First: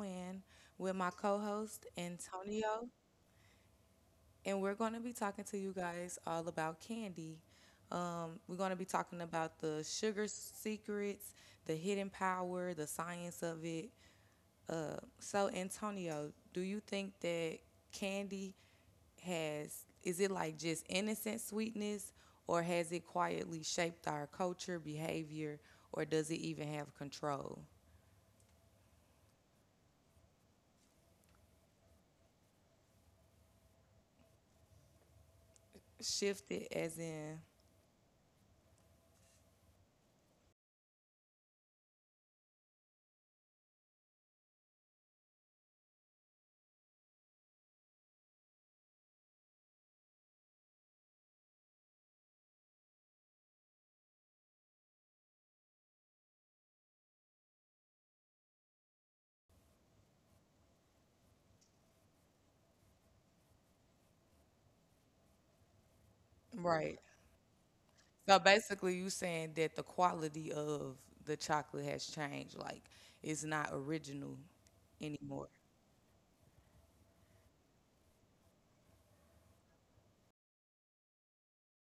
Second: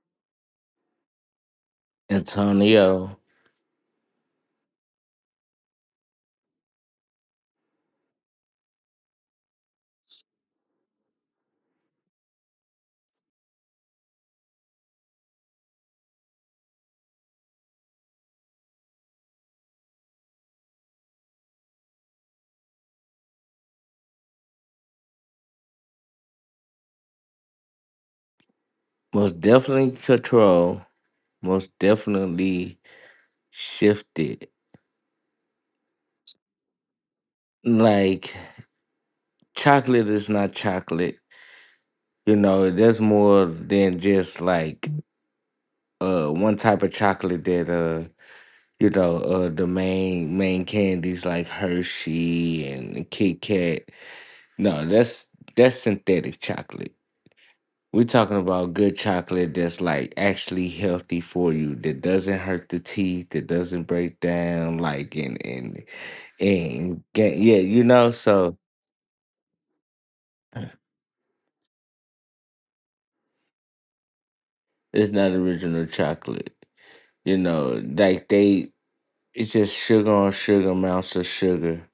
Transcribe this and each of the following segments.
Joanne, with my co host, Antonio, Antonio, and we're going to be talking to you guys all about candy. We're going to be talking about the sugar secrets, the hidden power, the science of it. So, Antonio, do you think that candy has, is it like just innocent sweetness, or has it quietly shaped our culture, behavior, or does it even have control? most definitely control, most definitely shifted. Shifted as in. Like chocolate is not chocolate. You know, there's more than just like one type of chocolate that the main candies like Hershey and Kit Kat. No, that's synthetic chocolate. We're talking about good chocolate that's like actually healthy for you, that doesn't hurt the teeth, that doesn't break down, like and and Right. and get- yeah, you know. So So basically, you saying that the quality of the chocolate has changed, like it's not original it's not anymore. original chocolate, you know. Like it's just sugar on sugar, amounts of sugar,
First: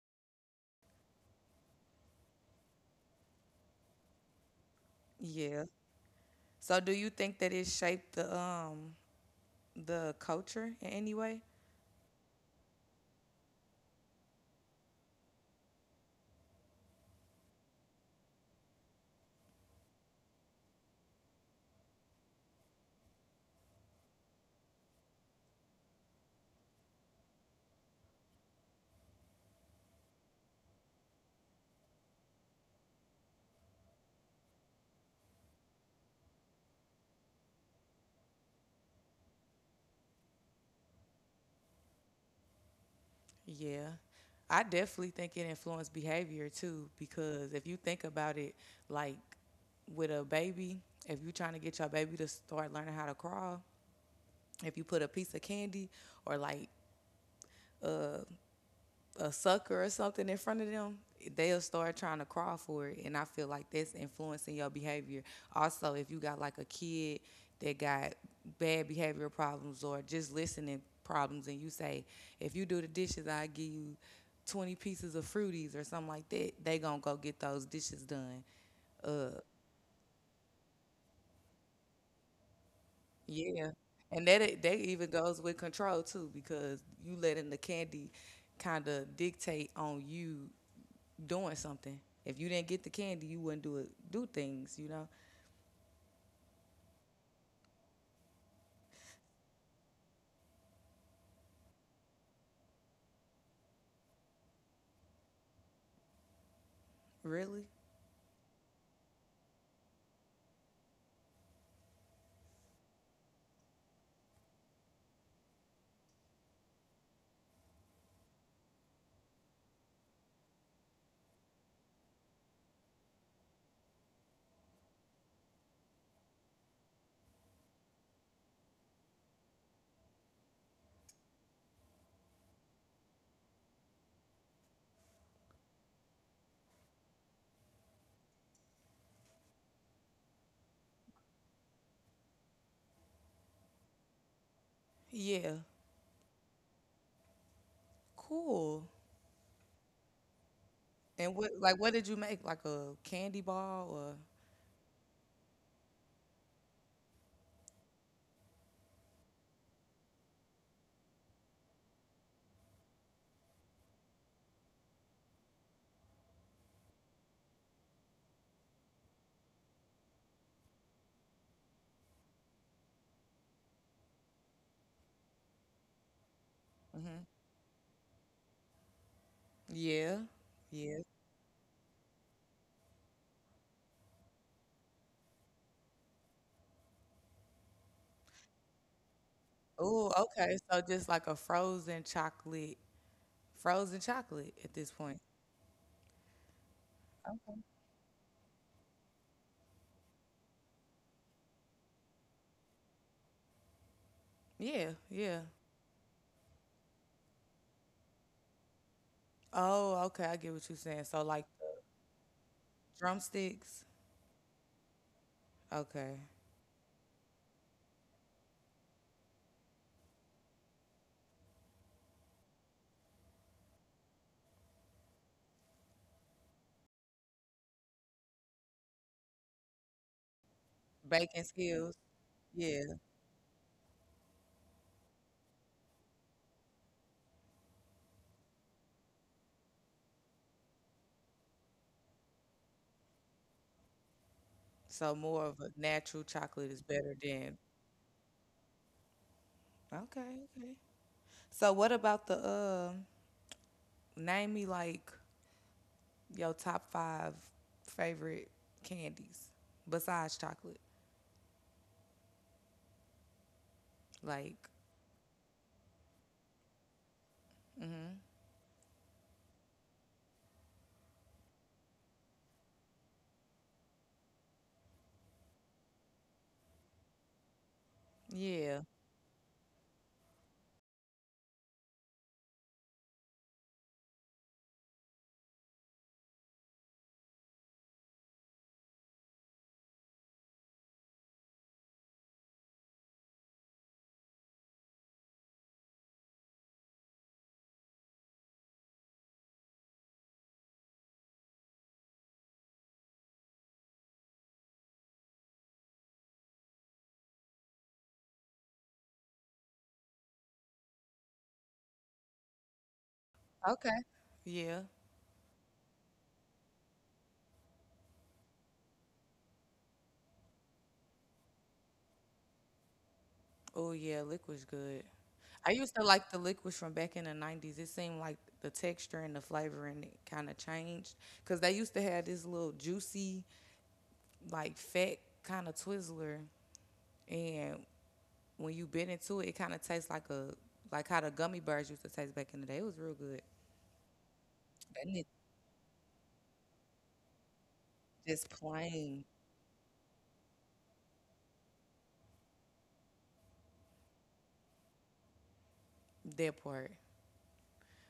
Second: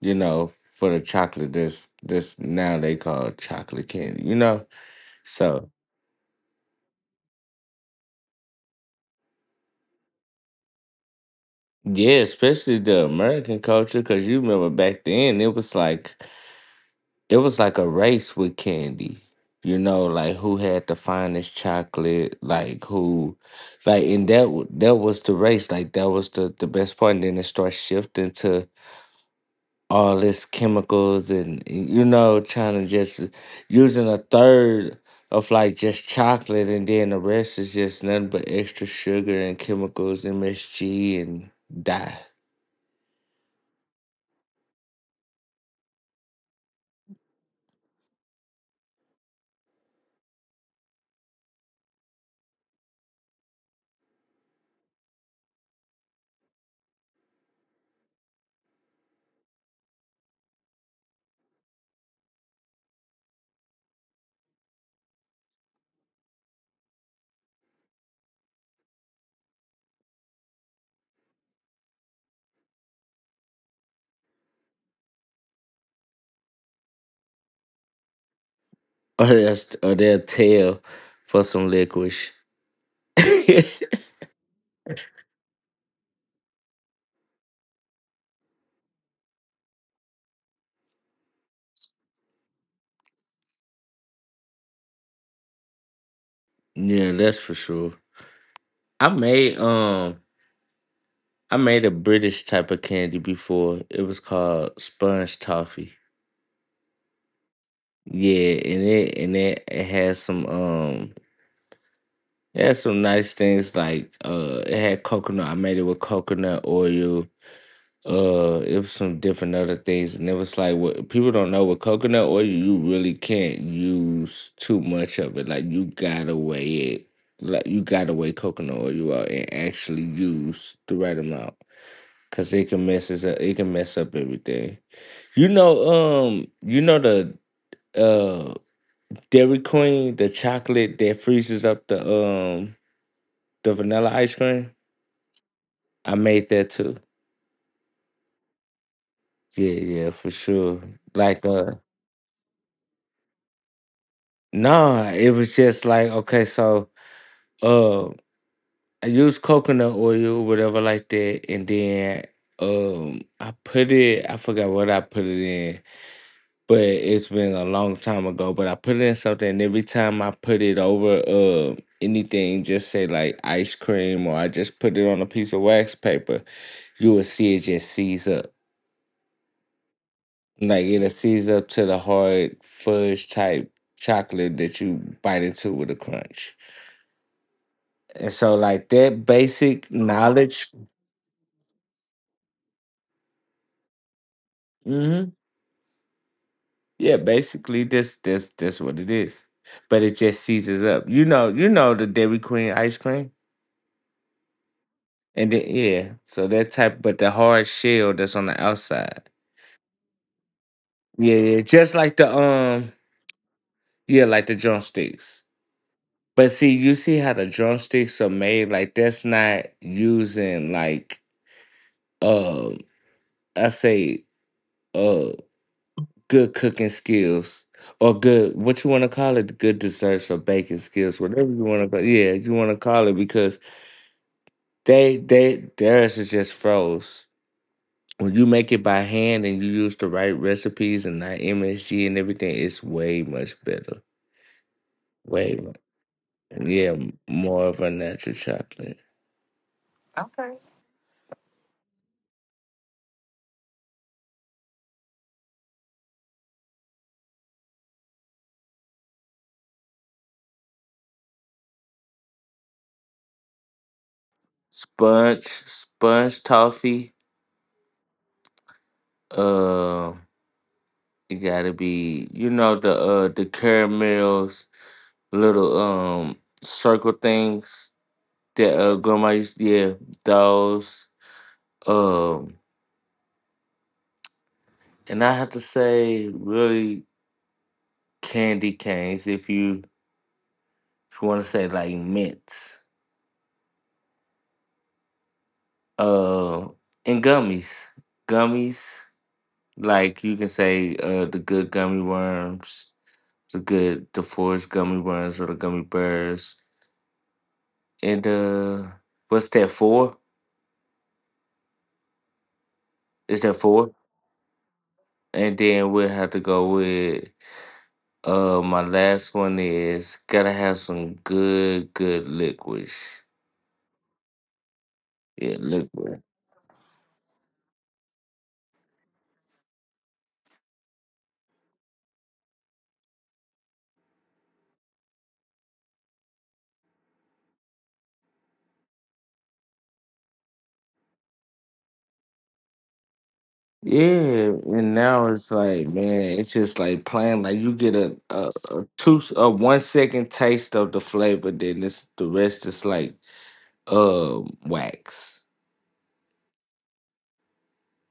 you know, for the chocolate that's now they call chocolate candy, you know. Yeah. So So do you think that it shaped the culture in any way? yeah, especially the American culture, because you remember back then it was like, it was like a race with candy. You know, like who had the finest chocolate, like and that was the race. Like that was the best part. And then it starts shifting to all this chemicals and, you know, trying to just using a third of like just chocolate, and then the rest is just nothing but extra sugar and chemicals, MSG, and die. Yeah. I definitely think it influenced behavior too, because if you think about it, like with a baby, if you're trying to get your baby to start learning how to crawl, if you put a piece of candy or like a sucker or something in front of them, they'll start trying to crawl for it. And I feel like that's influencing your behavior. Also, if you got like a kid that got bad behavior problems or just listening problems, and you say, if you do the dishes, I give you 20 pieces of fruities or something like that, they gonna go get those dishes done. Or that's or they'll tell for some licorice. Yeah. And that even goes with control too, because you letting the candy kind of dictate on you doing something. If you didn't get the candy, you wouldn't do it, do things, you know? Yeah, that's for sure. I made um I made a British type of candy before. It was called sponge toffee. Really? Yeah, and it had some nice things like it had coconut. I made it with coconut oil. It was some different other things, and it was like, what people don't know with coconut oil, you really can't use too much of it. Like you gotta weigh it, like you gotta weigh coconut oil out and actually use the right amount. Cause it can mess us up. It can mess up everything. You know, you know the uh Dairy Queen, the chocolate that freezes up the vanilla ice cream. Yeah. I made that too. Cool. Yeah, yeah, for sure. And Like what like what did you make? Like a candy ball or nah, it was just like, okay, so uh I used coconut oil, whatever like that, and then I put it, I forgot what I put it in, but it's been a long time ago. But I put it in something, and every time I put it over anything, just say like ice cream, or I just put it on a piece of wax paper, you hmm. will see it just seize up. Yeah. Like Yeah. it'll seize up to the hard fudge type chocolate that you bite into with a crunch. And so like that basic Oh, okay. knowledge, So just like a frozen chocolate at this point. hmm, yeah, basically this what it is. But it just seizes up. You know the Dairy Queen ice cream. Yeah, yeah. And then yeah, so that type, but the hard shell that's on the outside. Oh, okay. I get what you're saying. So Yeah, like yeah, the just like the drumsticks. yeah, like the drumsticks. Okay. But see, you see how the drumsticks are made. Like that's not using like um, I say uh, good cooking skills, or good what you want to call it, good desserts or baking skills, Baking whatever you want to skills. call. Yeah, you want to Yeah. call it, because they theirs is just froze. When you make it by hand and you use the right recipes and not MSG and everything, it's way much better. So more Way, of a natural chocolate is yeah, better than. more of a natural chocolate. Okay, Okay. okay. So what about the name me like your top five favorite candies besides chocolate? Like, Sponge toffee. mm-hmm. Uh, it gotta be, you know, the caramels, little circle things that Yeah. Grandma used to. Yeah, those. Um, and I have to say, really candy canes. If you, if you want to say like mints, uh, and gummies. Gummies, like you can say the good gummy worms, the good, the forest gummy worms or the gummy bears. And what's that for? Is that four? Okay. Yeah. And then we'll have to go with my last one is gotta have some good, good liquids. Oh yeah, liquid's good. Yeah, I used to liquid. like the liquids from back in the nineties. It seemed like the texture and the flavoring kind of changed cuz they used to have this little juicy like fat kind of Twizzler and when you bit into it, it kind of tastes like a like how the gummy bears used to taste back in the day. It was real good. Yeah, and That now nigga it's like, man, it's just like playing. Like you get just a two, plain a 1 second taste of the flavor, then it's the rest is like uh wax. that part.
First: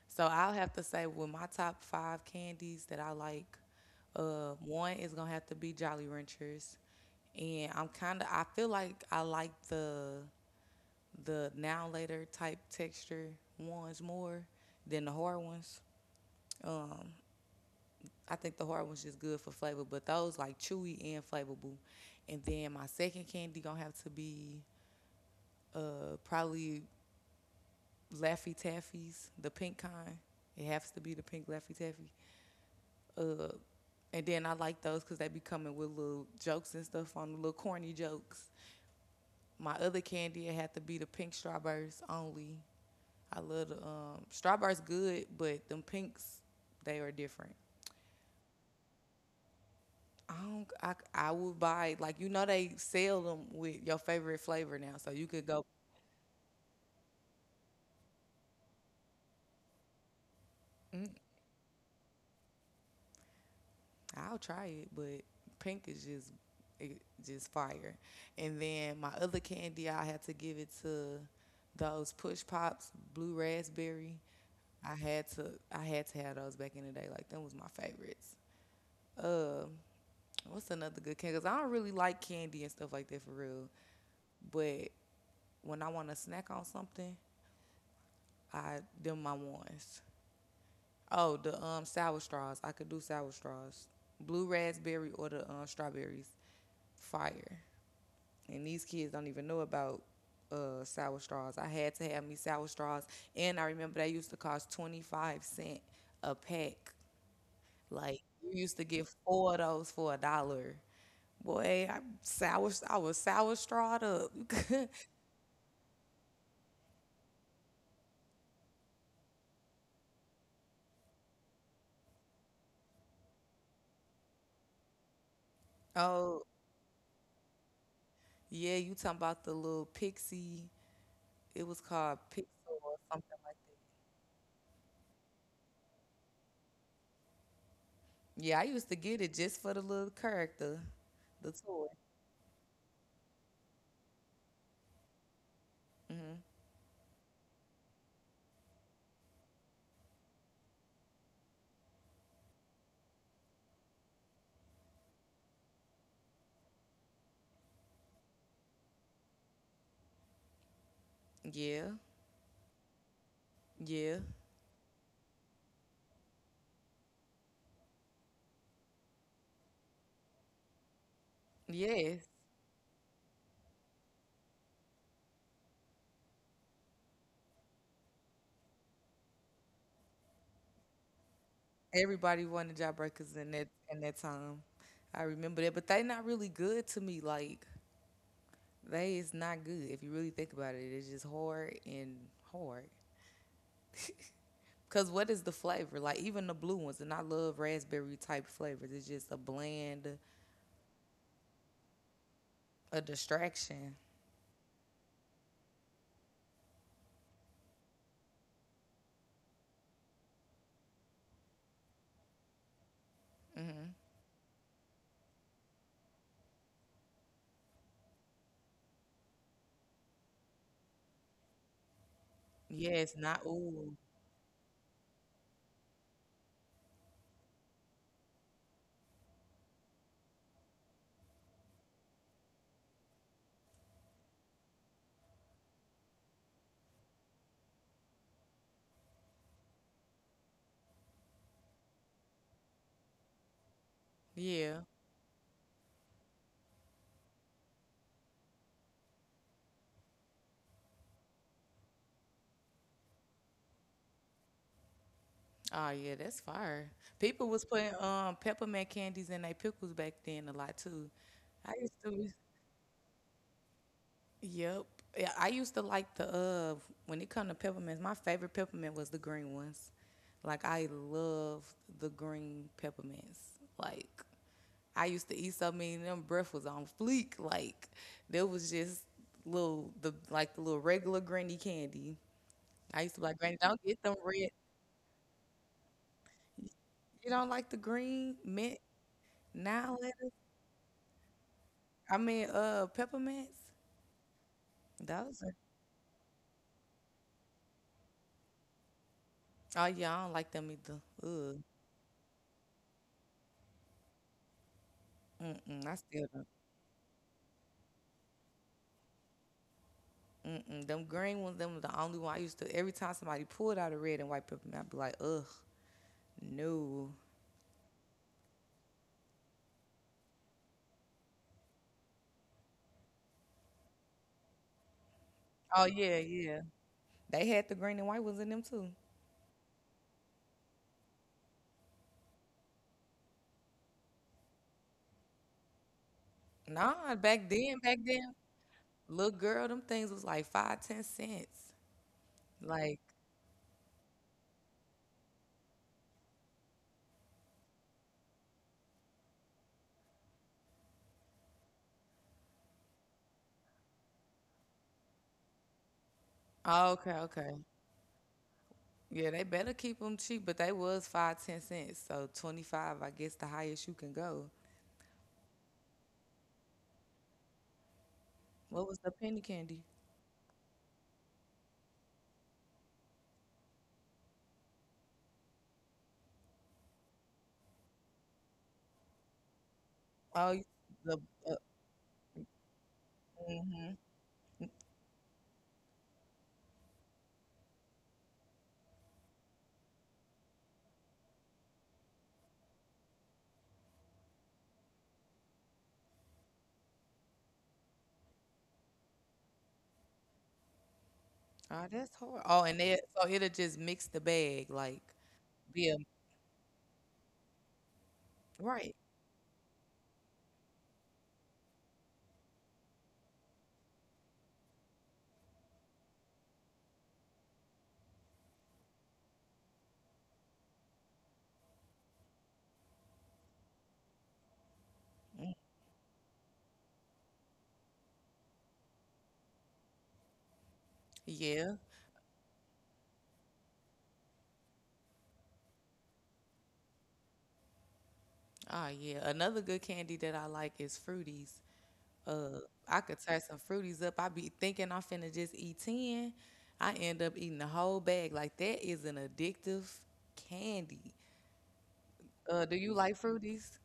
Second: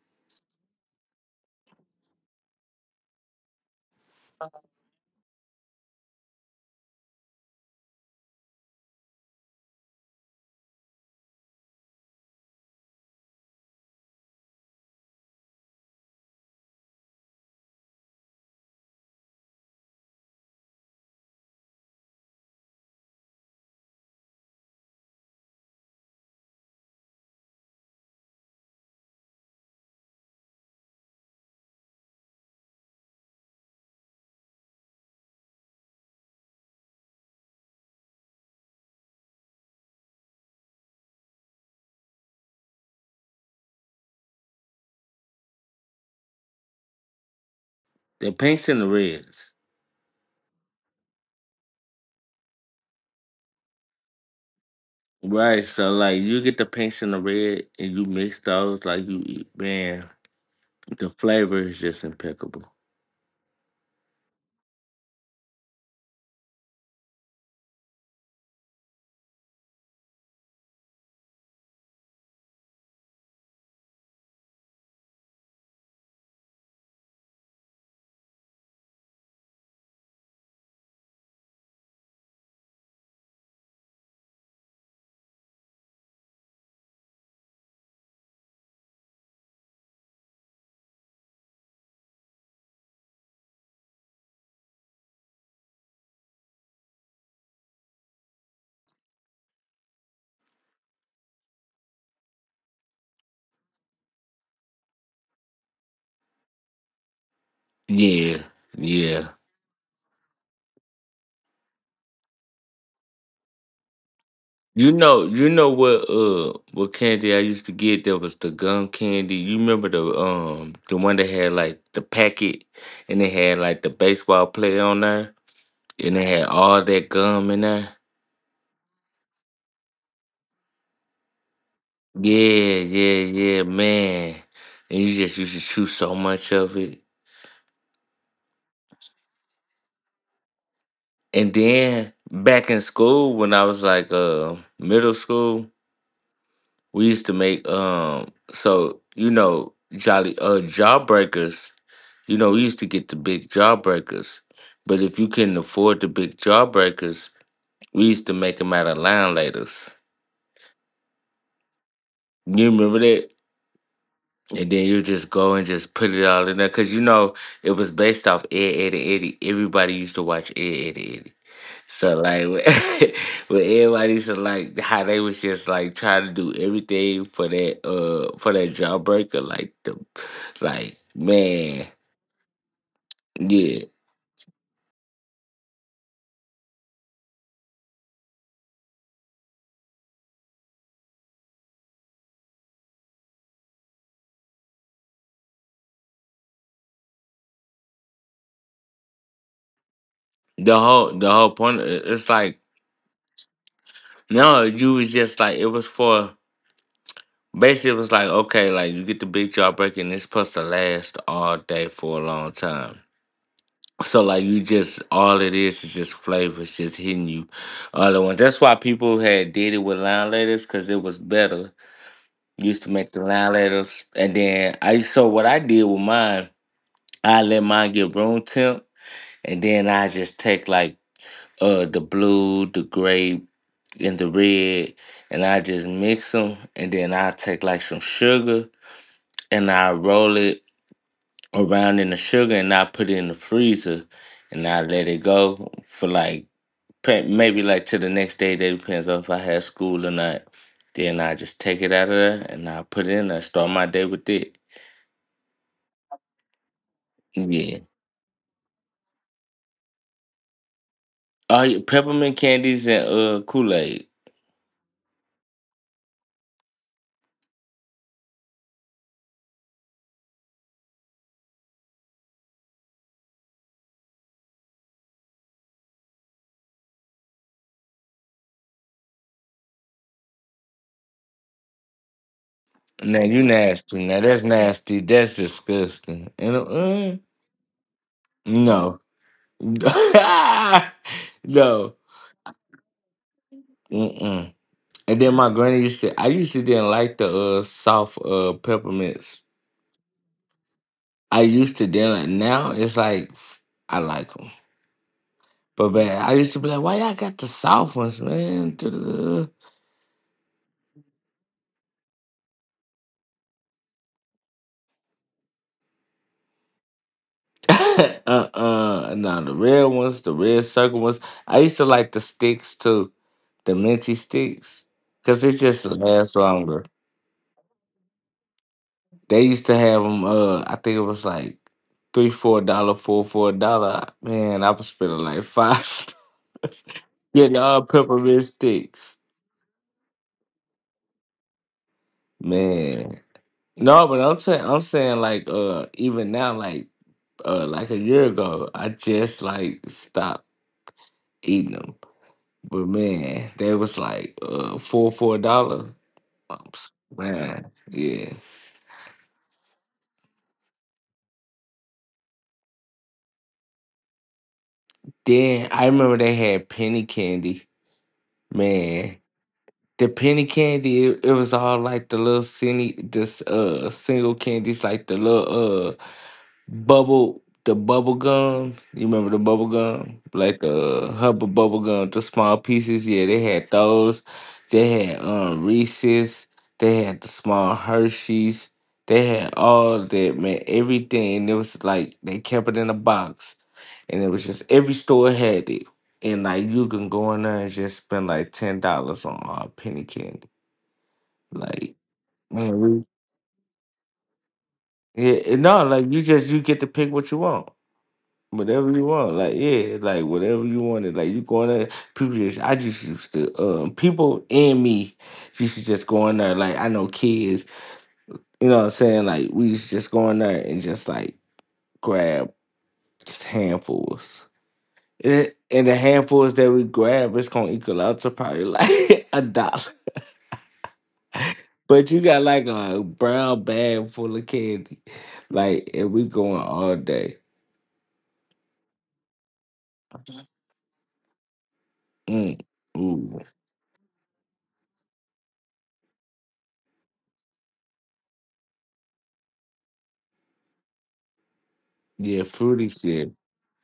So I'll have to say with my top five candies that I like, one is gonna have to be Jolly Ranchers, and I'm kind of I feel like I like the now later type texture ones more than the hard ones. I think the hard one's just good for flavor, but those like chewy and flavorful. And then my second candy gonna have to be probably Laffy Taffy's, the pink kind. It has to be the pink Laffy Taffy. Uh, and then I like those because they be coming with little jokes and stuff on the little corny jokes. My other candy it had to be the pink strawberries only. I love the strawberries good, but them pinks they are different. The pinks and the reds, I don't. I would buy like you know they sell them with your favorite flavor now, so you could right? go. So like you get the pinks and the red, and you mix those. Like you eat, man, the flavor is just impeccable. I'll try it, but pink is just it, just fire. And then my other candy, I had to give it to those push pops, blue raspberry. I had to have those back in the day. Like them was my favorites. Um, what's another good candy? Cause I don't really like candy and stuff like that for real. But when I want to snack on something, I them my ones. Oh, the sour straws. I could do sour straws. Blue raspberry or the strawberries. Fire. And these kids don't even know about sour straws. I had to have me sour straws and I remember they used to cost 25 cent a pack. Like Yeah, you used to get yeah. four of those for a dollar. Boy, I was sour strawed up. You know what candy I used to get, that was the gum candy. You remember the one that had like the packet and it had like the baseball player on there and it Oh, had all that gum in there? yeah, you talking about the little pixie. It was called Pixel Yeah, or yeah, something like yeah, that. man. And you just used to chew so much of it. Yeah, I used to get it just for the little character, the And toy. then back in school when I was like middle school, Hmm. we used to make so you know jolly jawbreakers. You know we used to get the big jawbreakers, but if you couldn't afford the big jawbreakers, we used to make them out of line lighters. Yeah, You remember that? yeah, And then you just go and just put it all in there, because you know it was based off Ed, Ed, and Eddie. Everybody used to watch Ed, Ed, and Eddie. So yes. like but everybody should like how they was just like trying to do everything for that jawbreaker, like the, like man, Everybody wanted jawbreakers in that yeah, in that time. I remember that, but they not really good to me. Like they is not good if you really think about it. It's just hard and hard. Cause what is the flavor? Like even the blue ones, and I love raspberry type flavors. It's just a bland, the whole point, it's like, a distraction. no, you was just like, it was for, basically it was like, okay, like you get the big jawbreaker and it's supposed to last all day for a long time. Hmm. So like you just all it is just flavors just hitting you other ones. That's why people had did it with line letters, because it was better. Used Yeah, to make it's the not. line Ooh, letters, and then I, so what I did with mine, I let mine get room temp, and then I just take like the blue, the gray, and the red, and I just mix them, and then I take like some sugar, and I roll it around in the sugar, and I put it in the freezer, and I yeah. let it go for like maybe like till the next day. That depends on if I had school or not. Then I just take it out of there, and I put it in there, start my day with it. Oh yeah, that's fire. People was Yeah. putting peppermint candies in their pickles back then a lot too. Oh, I yeah, used to. peppermint candies and Kool Aid. Yep. Yeah, I used to like the when it come to peppermints, my favorite peppermint was the green ones. Like I love the green peppermints. Like I used to eat so many of them breath was on fleek. Like there was just little the like the little regular granny candy. I used to Now be like, you Granny, don't get nasty. them Now that's red. nasty. That's disgusting. And You don't like the green mint no, now? no. I mean, peppermints. Mm-mm. And then Those my are. granny used to, I used to didn't like the soft peppermints. Oh yeah, I don't like them either. I Ugh. used to didn't like, now it's like I like them. Mm-mm, But I man, still I don't. used to be like, why y'all got the soft ones, man? Mm-mm. Them green ones, them was the only one I used to. Every time somebody pulled out a red and white peppermint, I'd be like, ugh, no. uh no, the red ones, the red circle ones. I used to like the sticks too, the minty sticks, because it Oh just yeah, lasts yeah. longer. They had the green and white ones in them too. They used to have them. I think it was like three, $4, $4. Man, I was spending like five. Nah, Getting all back then, peppermint sticks, little girl, them things was like five, 10 cents. Like, man. No, but I'm saying like, even now, like a year ago, I just like stopped eating them. But man, they was like $4. Um, s- oh, okay, okay. Man, yeah. Yeah, they better keep them cheap, but they was five, 10 cents. So 25, I guess, the highest you can go. Then I remember they had penny candy. What was the Man, penny candy? the penny candy, it was all like the little cine, this single candies, like the little bubble gum. You remember the bubble gum, Oh, like you- the the Hubba uh, bubble gum, the small pieces. Yeah, they had mhm. those. Mm. They had Reese's. They had the small Hershey's. They had all that, man, everything. It was like they kept it in a box, and it was just every store had it. And like you can go in there and just spend like $10 on penny candy. Oh, Like, that's hard. Oh, man, and they we, so it'll just mix the bag like yeah, no, be a like you just, you get to pick what you want. Whatever right. you want, like yeah, like whatever you wanted, like you going there. People just, I just used to, people and me used to just go in there. Like I know kids, you know what I'm saying. Like we used to just go in there and just like grab just handfuls, Mm. and the handfuls that we grab, it's gonna equal out to probably like a dollar. Yeah. But you got like a brown bag full of candy, like and we going all day. Oh yeah. Another good candy that I like is fruities. Mm, Uh, I could ooh, tear some fruities up. I be thinking I'm finna just eat 10. I end up eating the whole bag. Like that is an addictive candy. yeah, Do fruity you like shit. fruities?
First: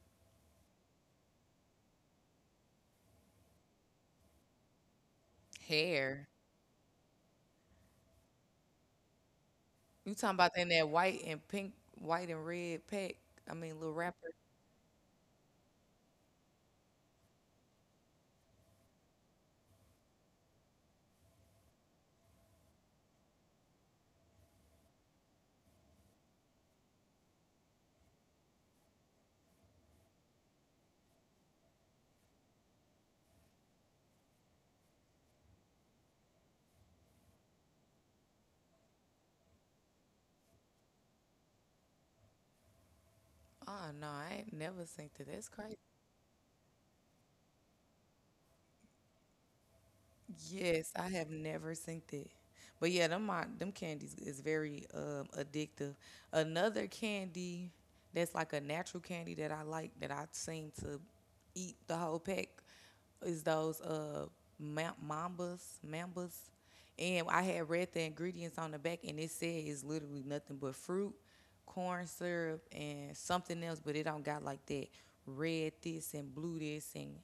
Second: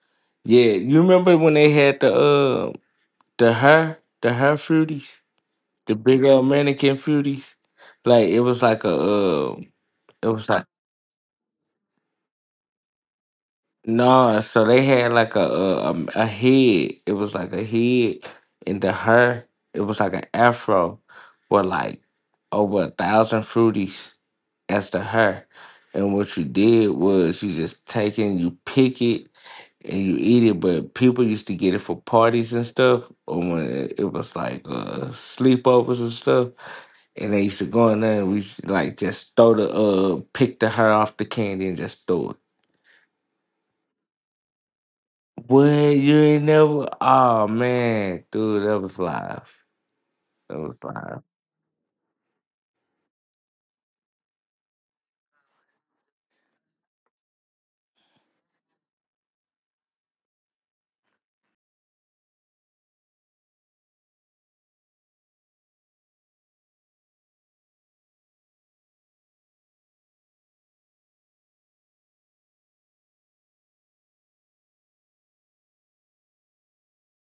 Yeah, you remember when they had the her fruities, the big Hair. old mannequin fruities? Like it was like a You it talking was about like in that white and pink, white and red pack? I mean, little wrapper. no, so they had like a head. It was like a head, and the her, it was like an afro, with like over 1,000 fruities as the her. And what you did was you just take it, you pick it, and you eat it. But people used to get it for parties and stuff, or when it was like sleepovers and stuff. And they used to go in there and we used to, like just throw the pick the heart off the candy and just throw it. Oh no, I ain't never synced it. That's What crazy. you ain't never? Oh man, dude, that was live. That was Yes, I live. have never synced it. But yeah, them my, them candies is very addictive. Another candy that's like a natural candy that I like that I seem to eat the whole pack is those ma- mambas, mambas. And I had read the ingredients on the back, and it said it's literally nothing but fruit, corn syrup, and something else, but it don't got like that red this and blue this and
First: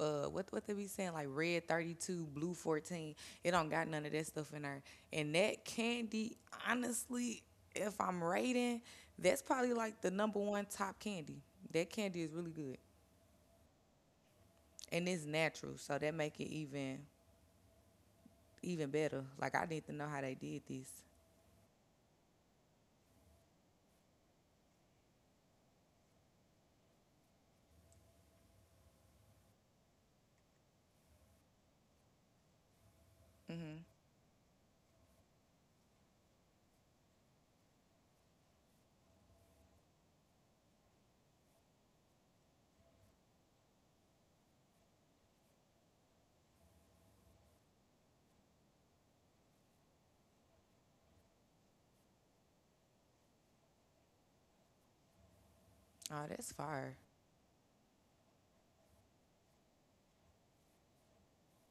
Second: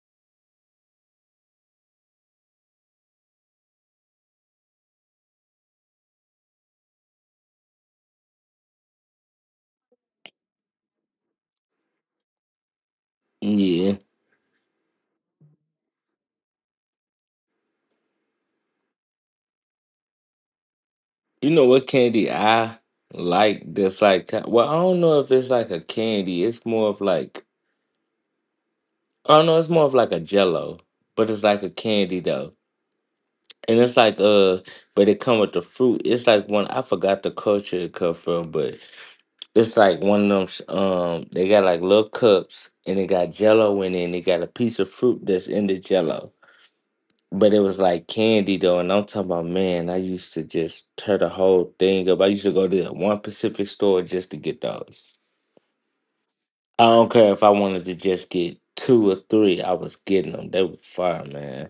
what they be saying like red 32 blue 14. It don't got none of that stuff in there. And that candy, honestly, if I'm rating, that's probably like the number one top candy. That candy is really good. Yeah, And it's natural, so that make it even better. Like I need to know how they did this. you know what candy I like? That's like well, I don't know if it's like a candy. It's more of like I don't know. It's more of like a Jello, but it's like a candy though. And Hmm. it's like but it come with the fruit. It's like one I forgot the culture it come from, but it's like one of them they got like little cups and it got jello in it and it got a piece of fruit that's in the jello. But it was like candy though, and I'm talking about man, I used to just tear the whole thing up. I used to go to that one Pacific store just to get those. Oh, that's I fire. don't care if I wanted to just get two or three, I was getting them. They were fire, man.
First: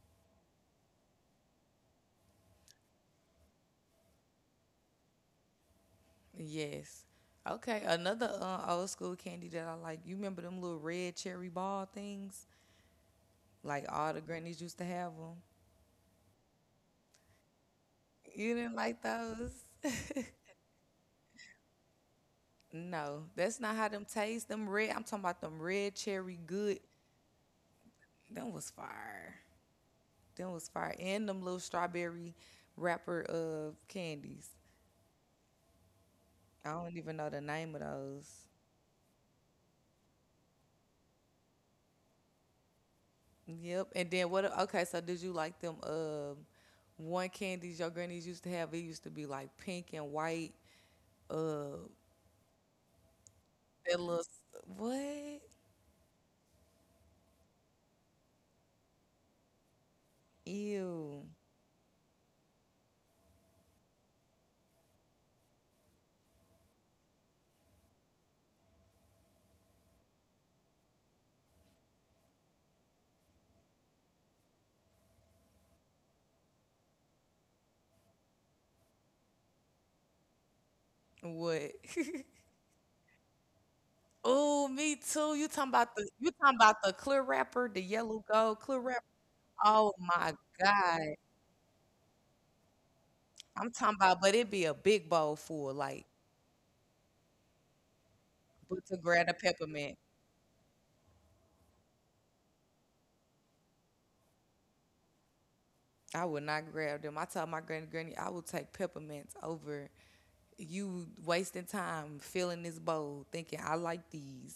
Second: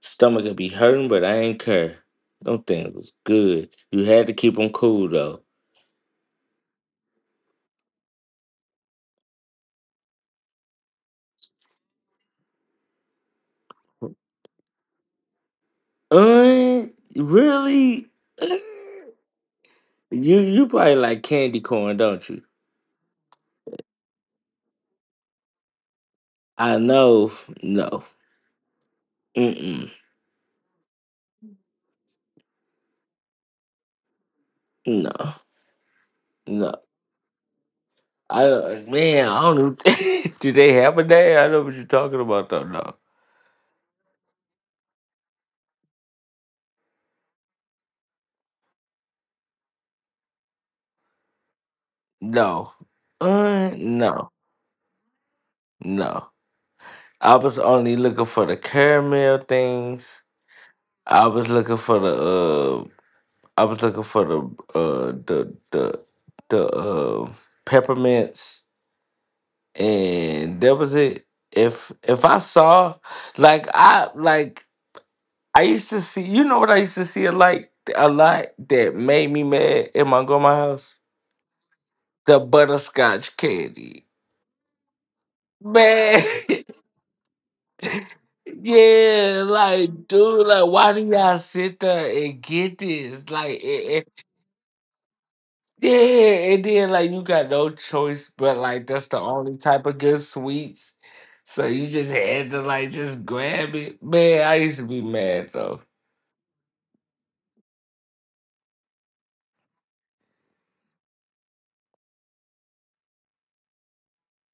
Stomach could be hurting, but I ain't care. Them things was good. You had to keep them cool though. Yes. Okay, another old school candy that I like, you remember them little red cherry ball things? Like all the grannies used to have them. Uh, Really? You Uh, didn't like those? you probably like candy corn, don't you? No, that's not how them taste. Them red, I'm talking about them red cherry good. I know. No. Them was fire. Mm-mm. Them was fire. And them little strawberry wrapper of candies. No. I No. don't even know the name of I those. don't, man, I don't know. Do they have a day? I know what you're talking about though. No. Yep. And then what? Okay, so did you like them? One candies your grannies used to have. It used to be like pink and white. No. That little No. What? No. I was only looking for the caramel things. Ew. I was looking for the I was looking for the uh the the the peppermints and that was it. If I saw like I used to see you know what I used to see a like a lot that made me mad in my grandma house? What? The butterscotch candy. Oh, me too. You talking about the Man you talking about the clear wrapper, the yellow gold clear wrapper? yeah, Oh like my dude, like why God. do y'all sit there and get this? Like I'm talking and, about, but it'd be a big bowl full, yeah, like, and then like you got no choice but but like to that's the grab a only type peppermint, of good sweets. So you just had to like just grab it. Man, I used to be mad though. I would not grab them. I told my granny, granny, I would take peppermints over you wasting time filling this bowl, thinking I like these,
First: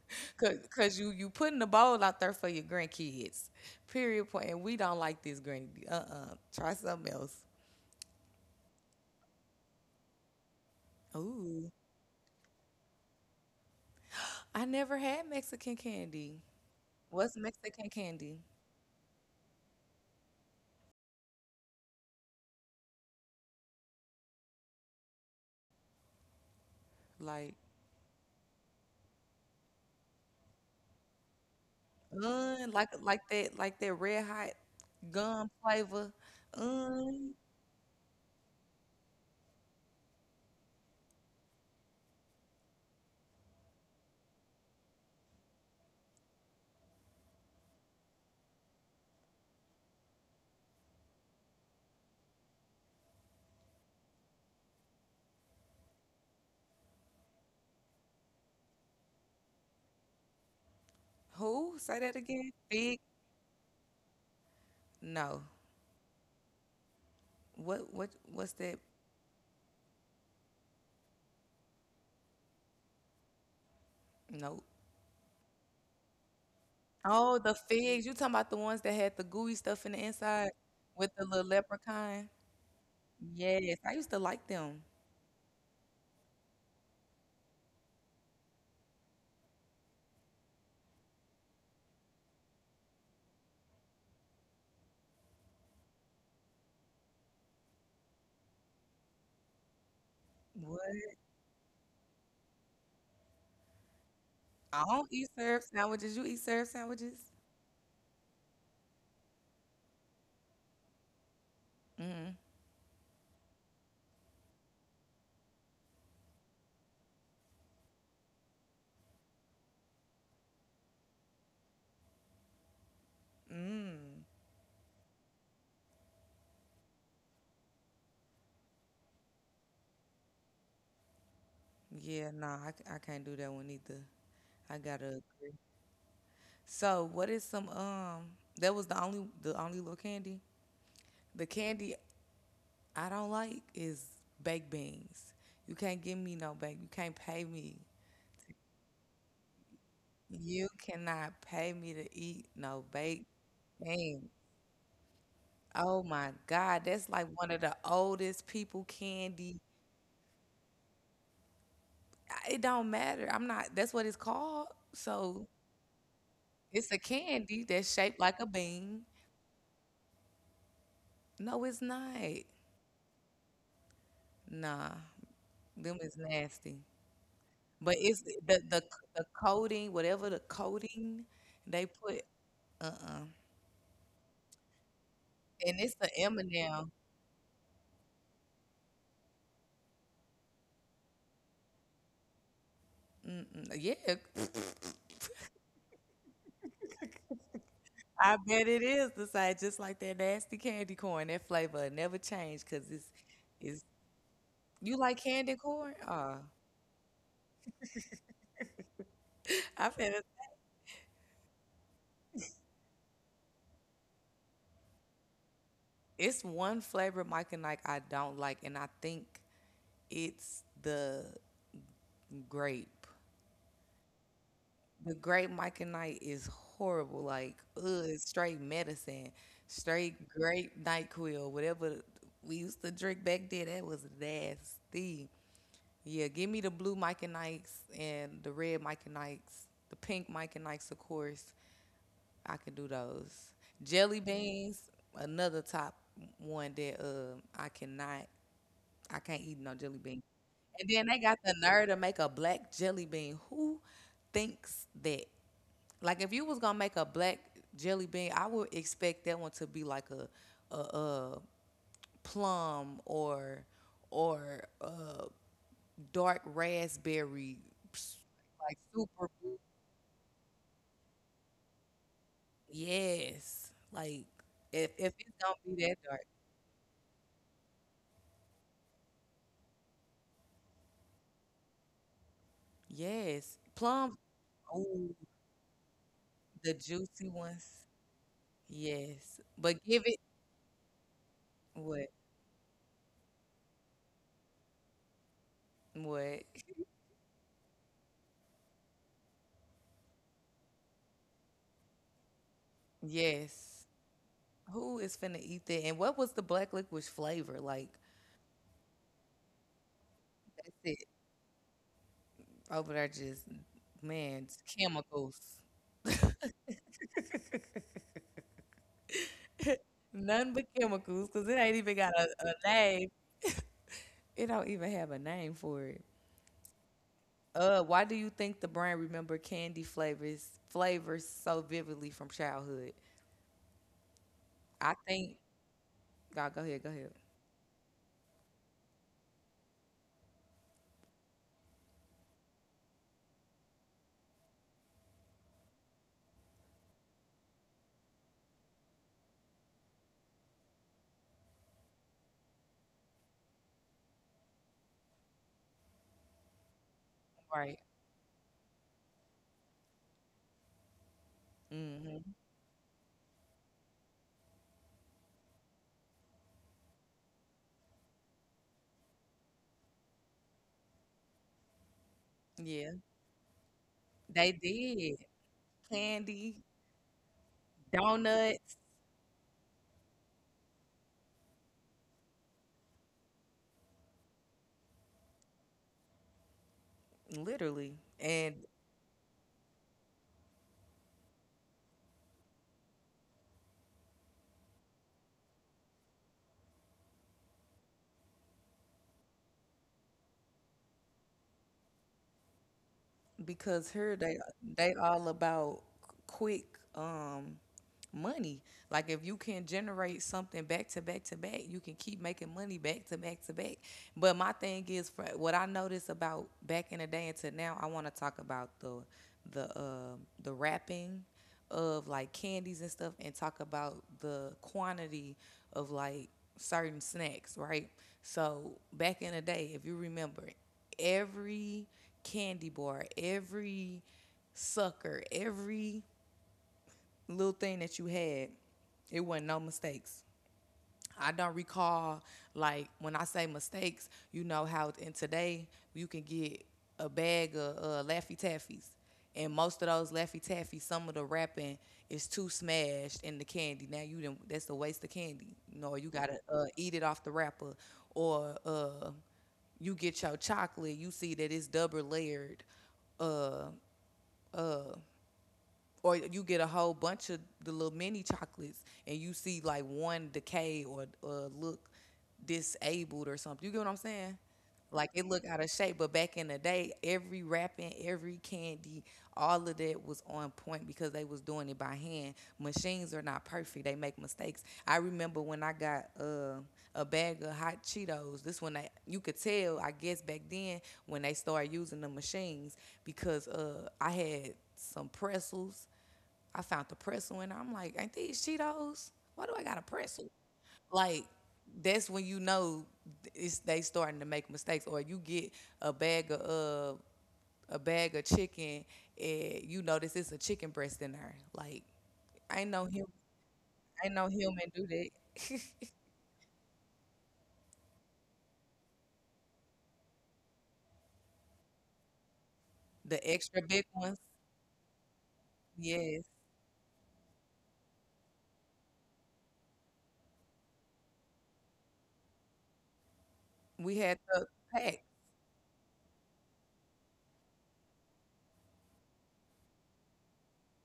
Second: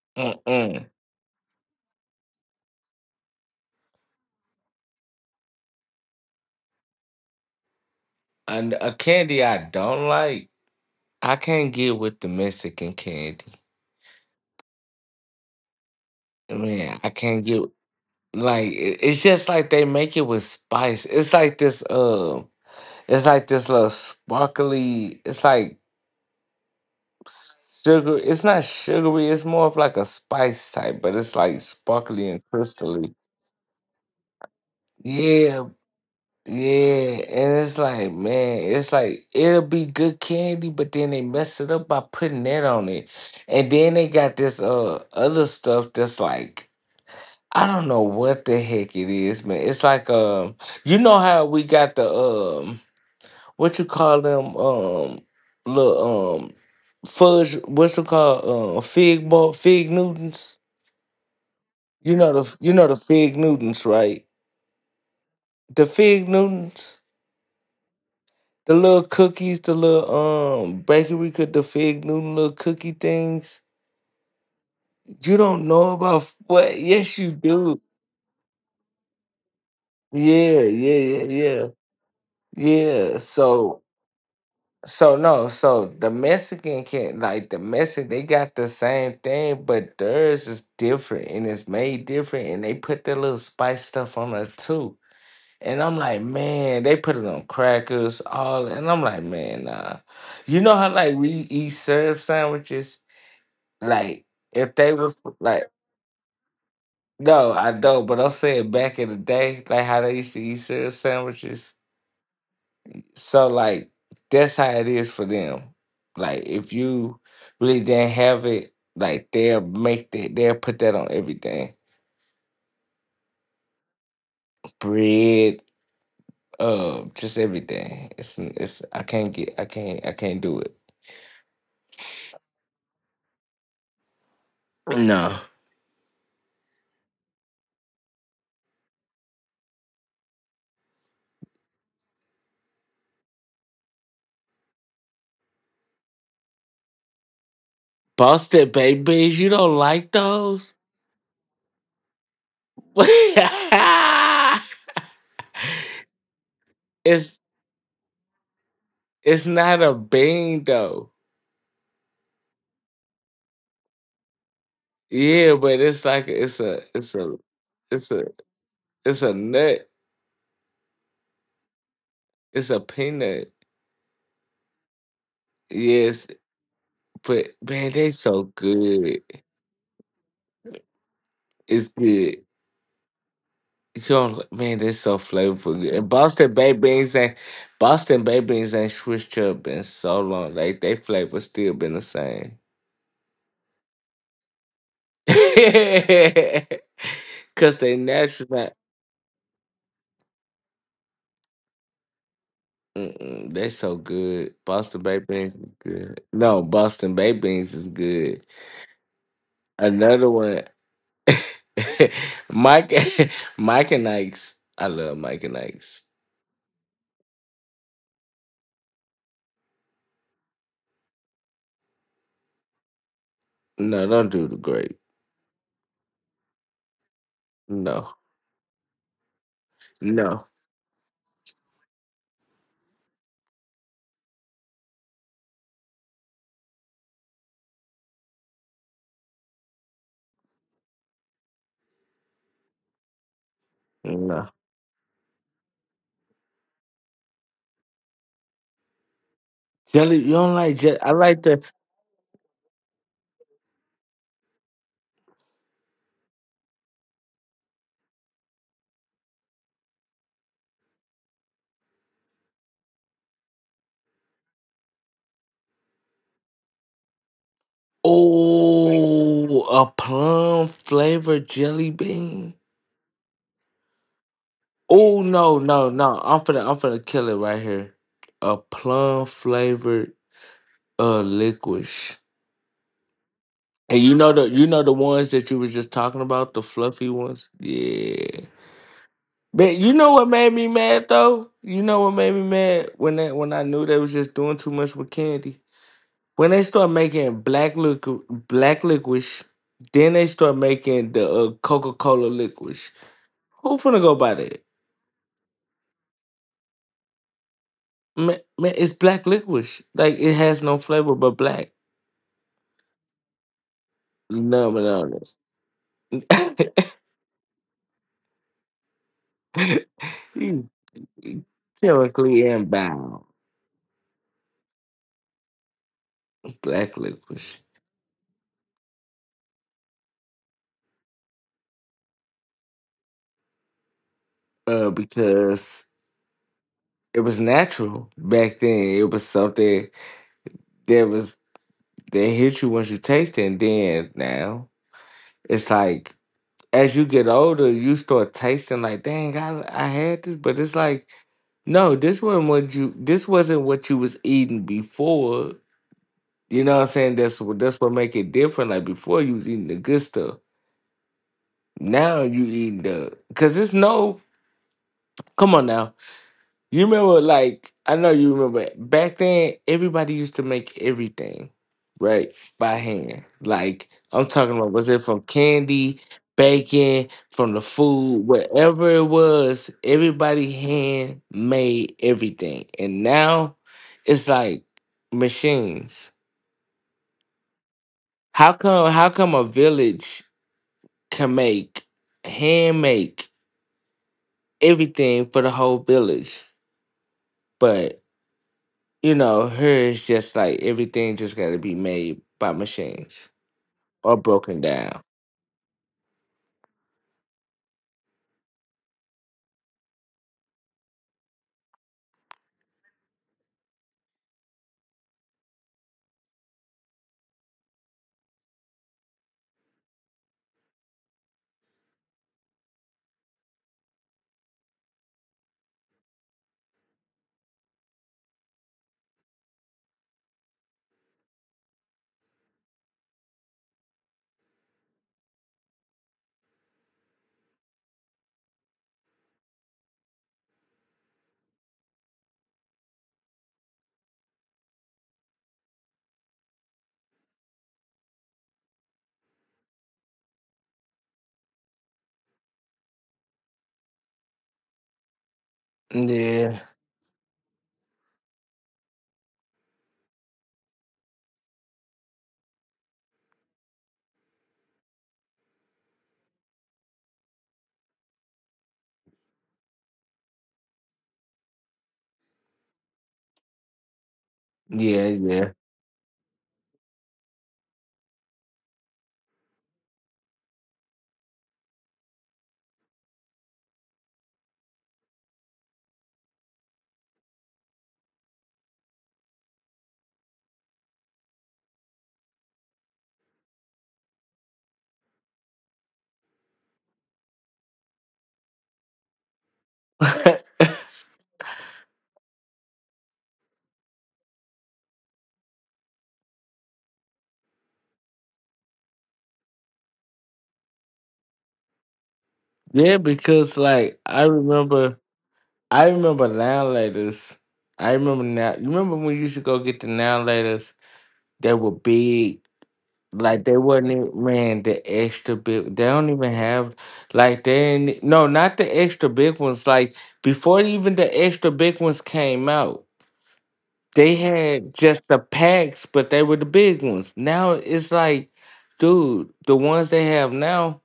cause, Mm-mm. cause you putting the bowl out there for your grandkids. Period point. And we don't like this, granny. Uh-uh. Try something else. And a candy I don't like, I Ooh, can't get with the Mexican candy. I never had Mexican candy. Man, I What's can't get Mexican candy? like it's just like they make it with spice. It's like this little sparkly. It's like Like, sugar, it's not sugary. It's more of like a spice type, but it's like sparkly and un, like crystally. like that like that red hot gum Yeah, flavor. yeah, Un, and it's like man, it's like it'll be good candy, but then they mess it up by putting that on it, and then they got this other stuff that's like I don't know what the heck it is, man. It's like you know how we got the what you call them little fudge what's it called fig ball fig newtons. who? Say that You know again. the you know the Fig? fig newtons right? No. The fig newtons, What's the that? little cookies, the little bakery could the fig newton little cookie things. No. You don't know about what yes you Oh, the do. figs. You talking about the ones that had the gooey stuff in the inside Yeah yeah with the yeah little yeah, leprechaun? yeah Yes, so I used to like them. so no, so the Mexican can't like the Mexican. They got the same thing, but theirs is different and it's made different, and they put their little spice stuff on it too. And I'm like, man, they put it on crackers, all, and I'm like, man, nah. You know how What? like we eat syrup sandwiches? Like if I they don't was eat like, syrup sandwiches. You eat syrup sandwiches? no, I don't. But I'm saying back in the day, like how they used to eat syrup sandwiches. Mm. So like that's how it is for them. Like if you really didn't have it, like they'll make that they'll put that on everything. Mm. Bread, just everything. It's I can't get I can't do it. Yeah, nah, I, I can't do that one either. I gotta No. agree. So what is some that was the only little candy. The candy I don't like is baked beans. You can't give me no bake. You can't pay me. Boston babies, you don't like those? You cannot pay me to eat no baked beans. Oh my God, that's like it's one of the oldest people it's candy. not a bean though. It don't matter. I'm not. That's what it's called. So Yeah, but it's like it's a it's a it's a candy that's it's shaped a like a bean. it's a nut. No, it's not. It's a peanut. Nah, them is Yes, nasty. but man, But they it's so good. the coating, whatever the coating they It's put. good. Uh-uh. You all man, they so flavorful. And Good. it's And the Boston baked M&M. beans ain't Boston baked beans ain't switched up in so long. Like they flavor still been the same. Mm-mm. Yeah, Cause they I natural. bet Like, it is the same, just like that nasty candy corn. That flavor never changed because mm-mm, they it's so good. you Boston like baked beans candy is corn? good. No, Boston baked beans is good. I feel Another one. Mike, Mike and Ike's. I love Mike and Ike's. it's one flavor Mike and Ike I don't like, and I think it's the grape. No, don't do the grape. The Great Mike and Knight is horrible. Like, ugh, No. it's straight medicine, straight No, Great NyQuil, whatever we used to drink back then. That was nasty. Yeah, give me the blue Mike and Knights and the red Mike and Knights, the pink Mike and Knights, of course. I can do those. Jelly no. beans, another top one that I cannot, I can't eat no jelly Jelly, beans. you don't like And jelly. then I they got like the the nerve to make a black jelly bean. Who thinks that? Like if you was gonna make a black jelly bean, I would expect that one to be like a plum or a dark raspberry, like super. oh a plum flavored jelly bean. Yes, like if Oh it's gonna no, be no, that no. dark, I'm finna kill it right here. A plum flavored licorice. yes, And plums. You know the Oh, ones that you was just talking about, the the fluffy juicy ones? ones. Yeah. Yes, But but you give know it what made me mad though? You know what what made me mad when that when I knew they was just doing too much with candy? what? When they start making black liquor, black licorice, then they start making the Coca Cola licorice. Who Yes. finna go buy that? Who is finna eat that? And what was the black licorice flavor like? Man, man, it's black licorice. Like it has no That's it. flavor but black. Over there, just man, it's No, no, chemicals. no. Nothing but You chemicals, cause it ain't even got chemically a name. inbound It don't even have a name for it. black licorice. Why do you think the brain remember candy flavors so vividly from childhood? I think. Because God, go ahead, go ahead. it was natural back then. It was something that was that hit you once you taste it. And then now it's like as you get older, you start tasting like, dang, I had this, but it's like, no, this wasn't what you this wasn't what you was eating before. You know what I'm saying? That's what that's Right. what make it different. Like before you was eating the good stuff. Now Hmm. you eating the cause it's no come on now. You remember, like, I know you remember back then, everybody used to make everything, right, by Yeah, hand. Like, I'm they talking about, was it from did. candy, Candy, bacon, from the food, donuts, whatever it was, everybody hand made everything. And now it's like machines. literally, How and come, how come a village can make, hand make everything for the whole village? But you know, her is just like everything just got to be made by machines because or here broken they down. all about quick um money. Like if you can generate something back to back to back, you can keep making money back to back to back. But my thing is for what I noticed about back in the day until now, I want to talk about the the uh, the rapping of like candies and stuff and talk about the quantity of like certain snacks, right? So back in the day, if you remember, every candy bar, every sucker, every little thing that you had, it wasn't no mistakes. I don't recall like when I say mistakes, you know how in today you can get a bag of Laffy Taffies, and most of those Laffy Taffies, some of the wrapping is too smashed in the candy. Now you did not that's a waste of candy. You know, you gotta Yeah, eat it off the wrapper, or you get your chocolate, you see that it's double layered uh, or you get a whole bunch of the little mini chocolates and you see like one decay or look disabled or something. You get what I'm saying? yeah, Like it look yeah, out of shape, but back in the day, every wrapping, every candy, all of that was on point because they was doing it by hand. Machines are not perfect; they make mistakes. I remember when I got a bag of hot Cheetos. This one, they, you could tell, I guess back then when they started using the machines because I had some pretzels. I found the pretzel and I'm like, ain't these Cheetos? Why do I got a pretzel? Like, that's when you know it's they starting to make mistakes, or you get a bag of chicken and you notice it's a chicken breast in there. Like, ain't no yeah. human, Because like ain't no human do that. I remember now laters. I remember now. You remember when you used to go get the now laters? They were big. The Like they extra big wasn't ones, even man the extra big. They don't yes. even have like they ain't, no not the extra big ones. Like before even the extra big ones came out. We They had the had pack, just the packs, but they were the big ones. Now it's like, dude, the ones they have now,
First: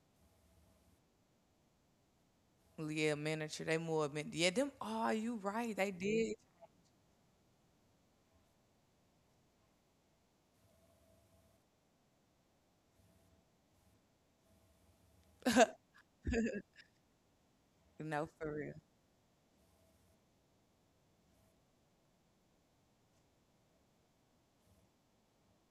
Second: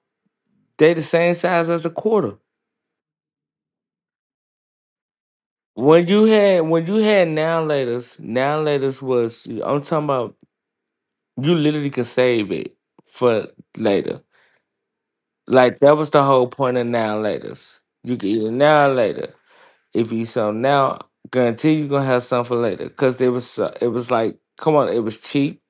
they the same size as a quarter. well, yeah, miniature. They more, min- yeah, them. Are you right? They When you did. had when you had now laters was I'm talking about you literally could save it for later. Like that was the whole point of now laters. You No, could eat for it real. now or later. If you so now, guarantee you gonna have something for later. Cause it was like, come on, it was cheap.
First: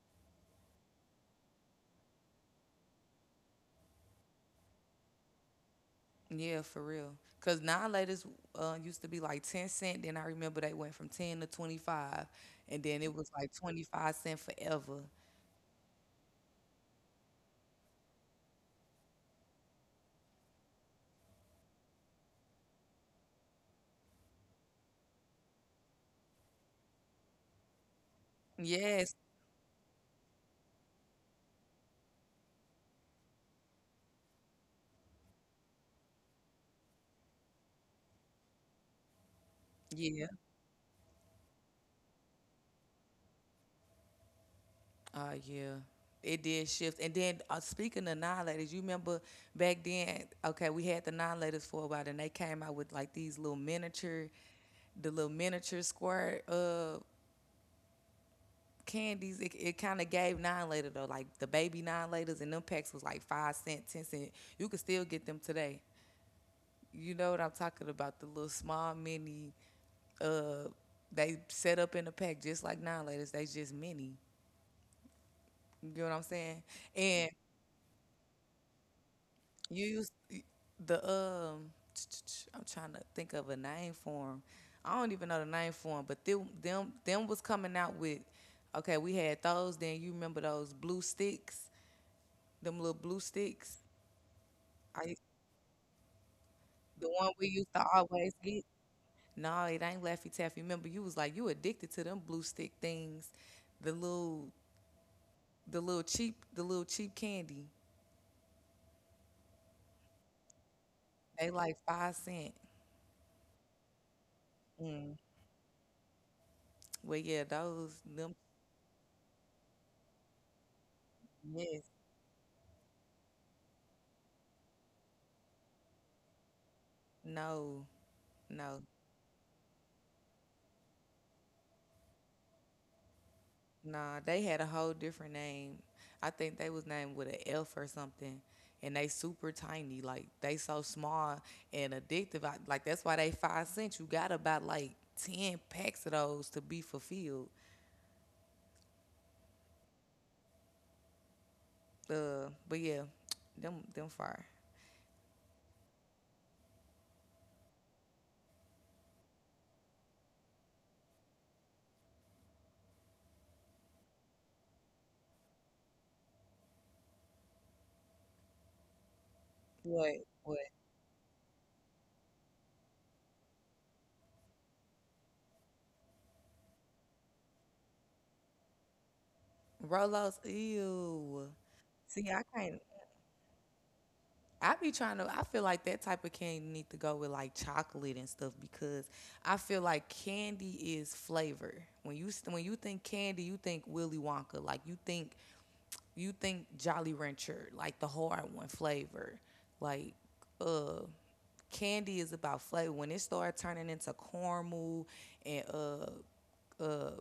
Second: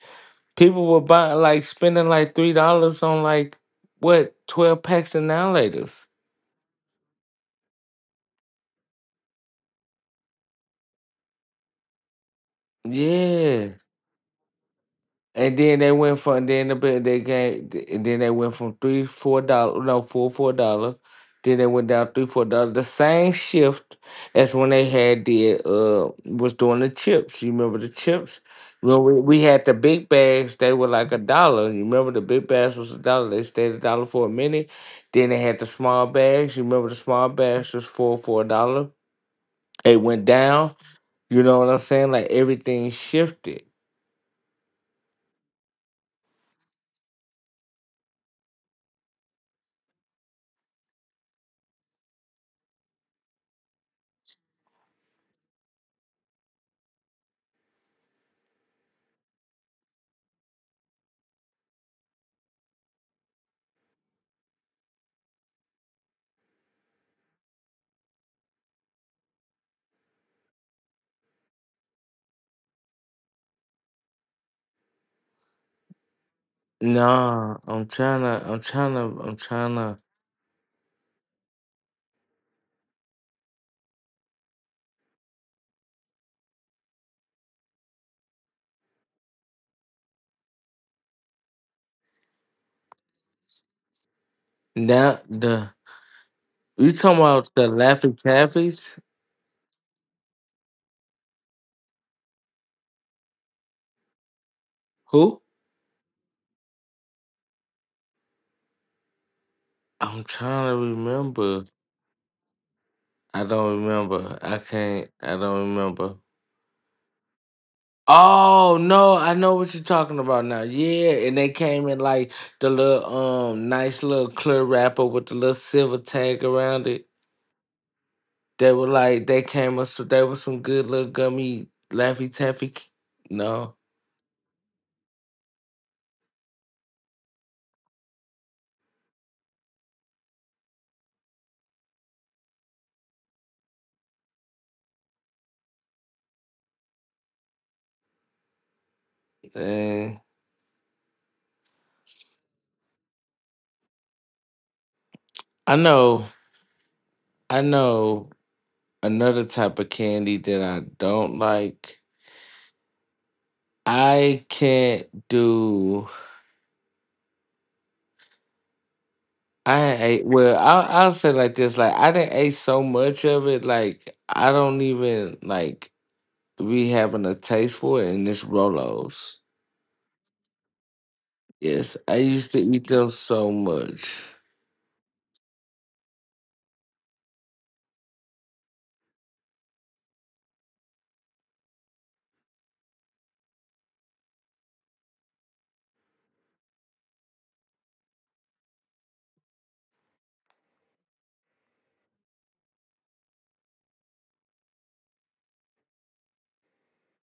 People were buying like spending like $3 on like what 12 packs of annihilators. Yeah, for real. Cause nine-laters used to be like 10¢. Then I remember they went from 10 to 25, and then it was like Yeah. 25¢ forever. And then they went from then the bit they came and then they went from $3 $4 no $4 $4. Then they went down $3 $4. The same shift as when they had the was doing the chips. You remember the chips? When we, Yes, we had the big bags, they were like a dollar. You remember the big bags was a dollar. They stayed a dollar for a minute. Then they had the small bags. You remember the small bags was four for a dollar. It went yeah, down. You know what I'm saying? Like everything shifted. Yeah. It did shift. And then speaking of nine-laters, you remember back then? Okay, we had the nine-laters for a while, and they came out with like these little miniature, the little miniature square candies. It kind of gave nine-later though, like the baby nine-laters, and them packs was like 5¢, 10¢. You could still get them today. You know what I'm talking about? The little small mini. Uh, they set up in a pack just like nine laters. They just mini. You get what I'm saying? And Nah, I'm trying to, I'm trying to, I'm trying you to. use the I'm trying to think of a name for them. I don't even know the name for them, but them was coming out with. Okay, we had those. Then you remember those blue sticks? Them little blue sticks. I Now, the, you the talking one about we the used to Laughing always get. Taffies? No, it ain't Laffy Taffy. Remember, you was like you addicted to them blue stick things, the little, Who? The little cheap candy. I'm trying to They remember. like 5¢. I don't remember. Mm. I don't remember. Well, yeah, those them. Oh, no, I know what you're talking about now. Yeah, and they Yes. came in like the little, nice little clear wrapper with the little silver tag around it. No, They no, were like, they were some good little gummy Laffy Taffy. No. nah. They had a whole different name. I think they was named with an F or something, and they super tiny. Like they so small and addictive. Like that's why they 5¢. You got about like 10 packs of those to be fulfilled. Eh. But yeah, them fire. I know. I know another type of candy that I don't like. I can't do. I What? ate well. What? I'll say it like this: like I didn't ate so much of it, like I don't even like be having a taste for it. And it's Rolos. Rolos, ew. Yes, I See, I used to can't. eat them so much. I be trying to. I feel like that type of candy need to go with like chocolate and stuff because I feel like candy is flavor. When you think candy, you think Willy Wonka. Like you think Jolly Rancher, like the hard one flavor. Like uh, candy is about flavor. When it started turning into caramel and uh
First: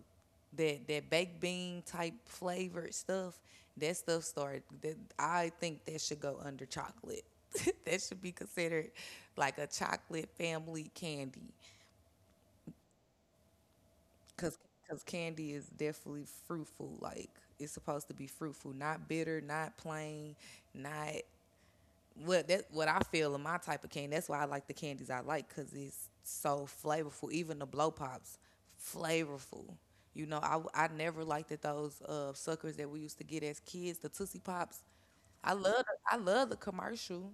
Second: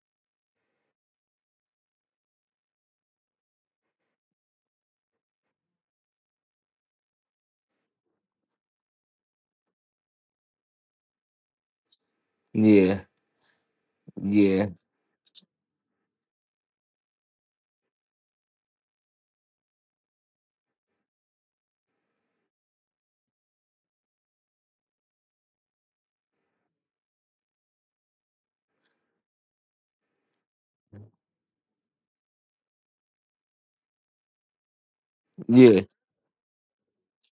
that baked bean type flavored stuff, that stuff started that I think that should go under chocolate. That should be considered like a chocolate family candy Yeah, cuz yeah, candy is definitely fruitful like it's supposed to be fruitful, not bitter, not plain, not what that? What I feel in my type of candy. That's why I like the candies I like because it's so flavorful. Even the blow pops, flavorful. You know, I never liked that those suckers that we used to get as kids, the Tootsie Pops. I yeah. love I love the commercial,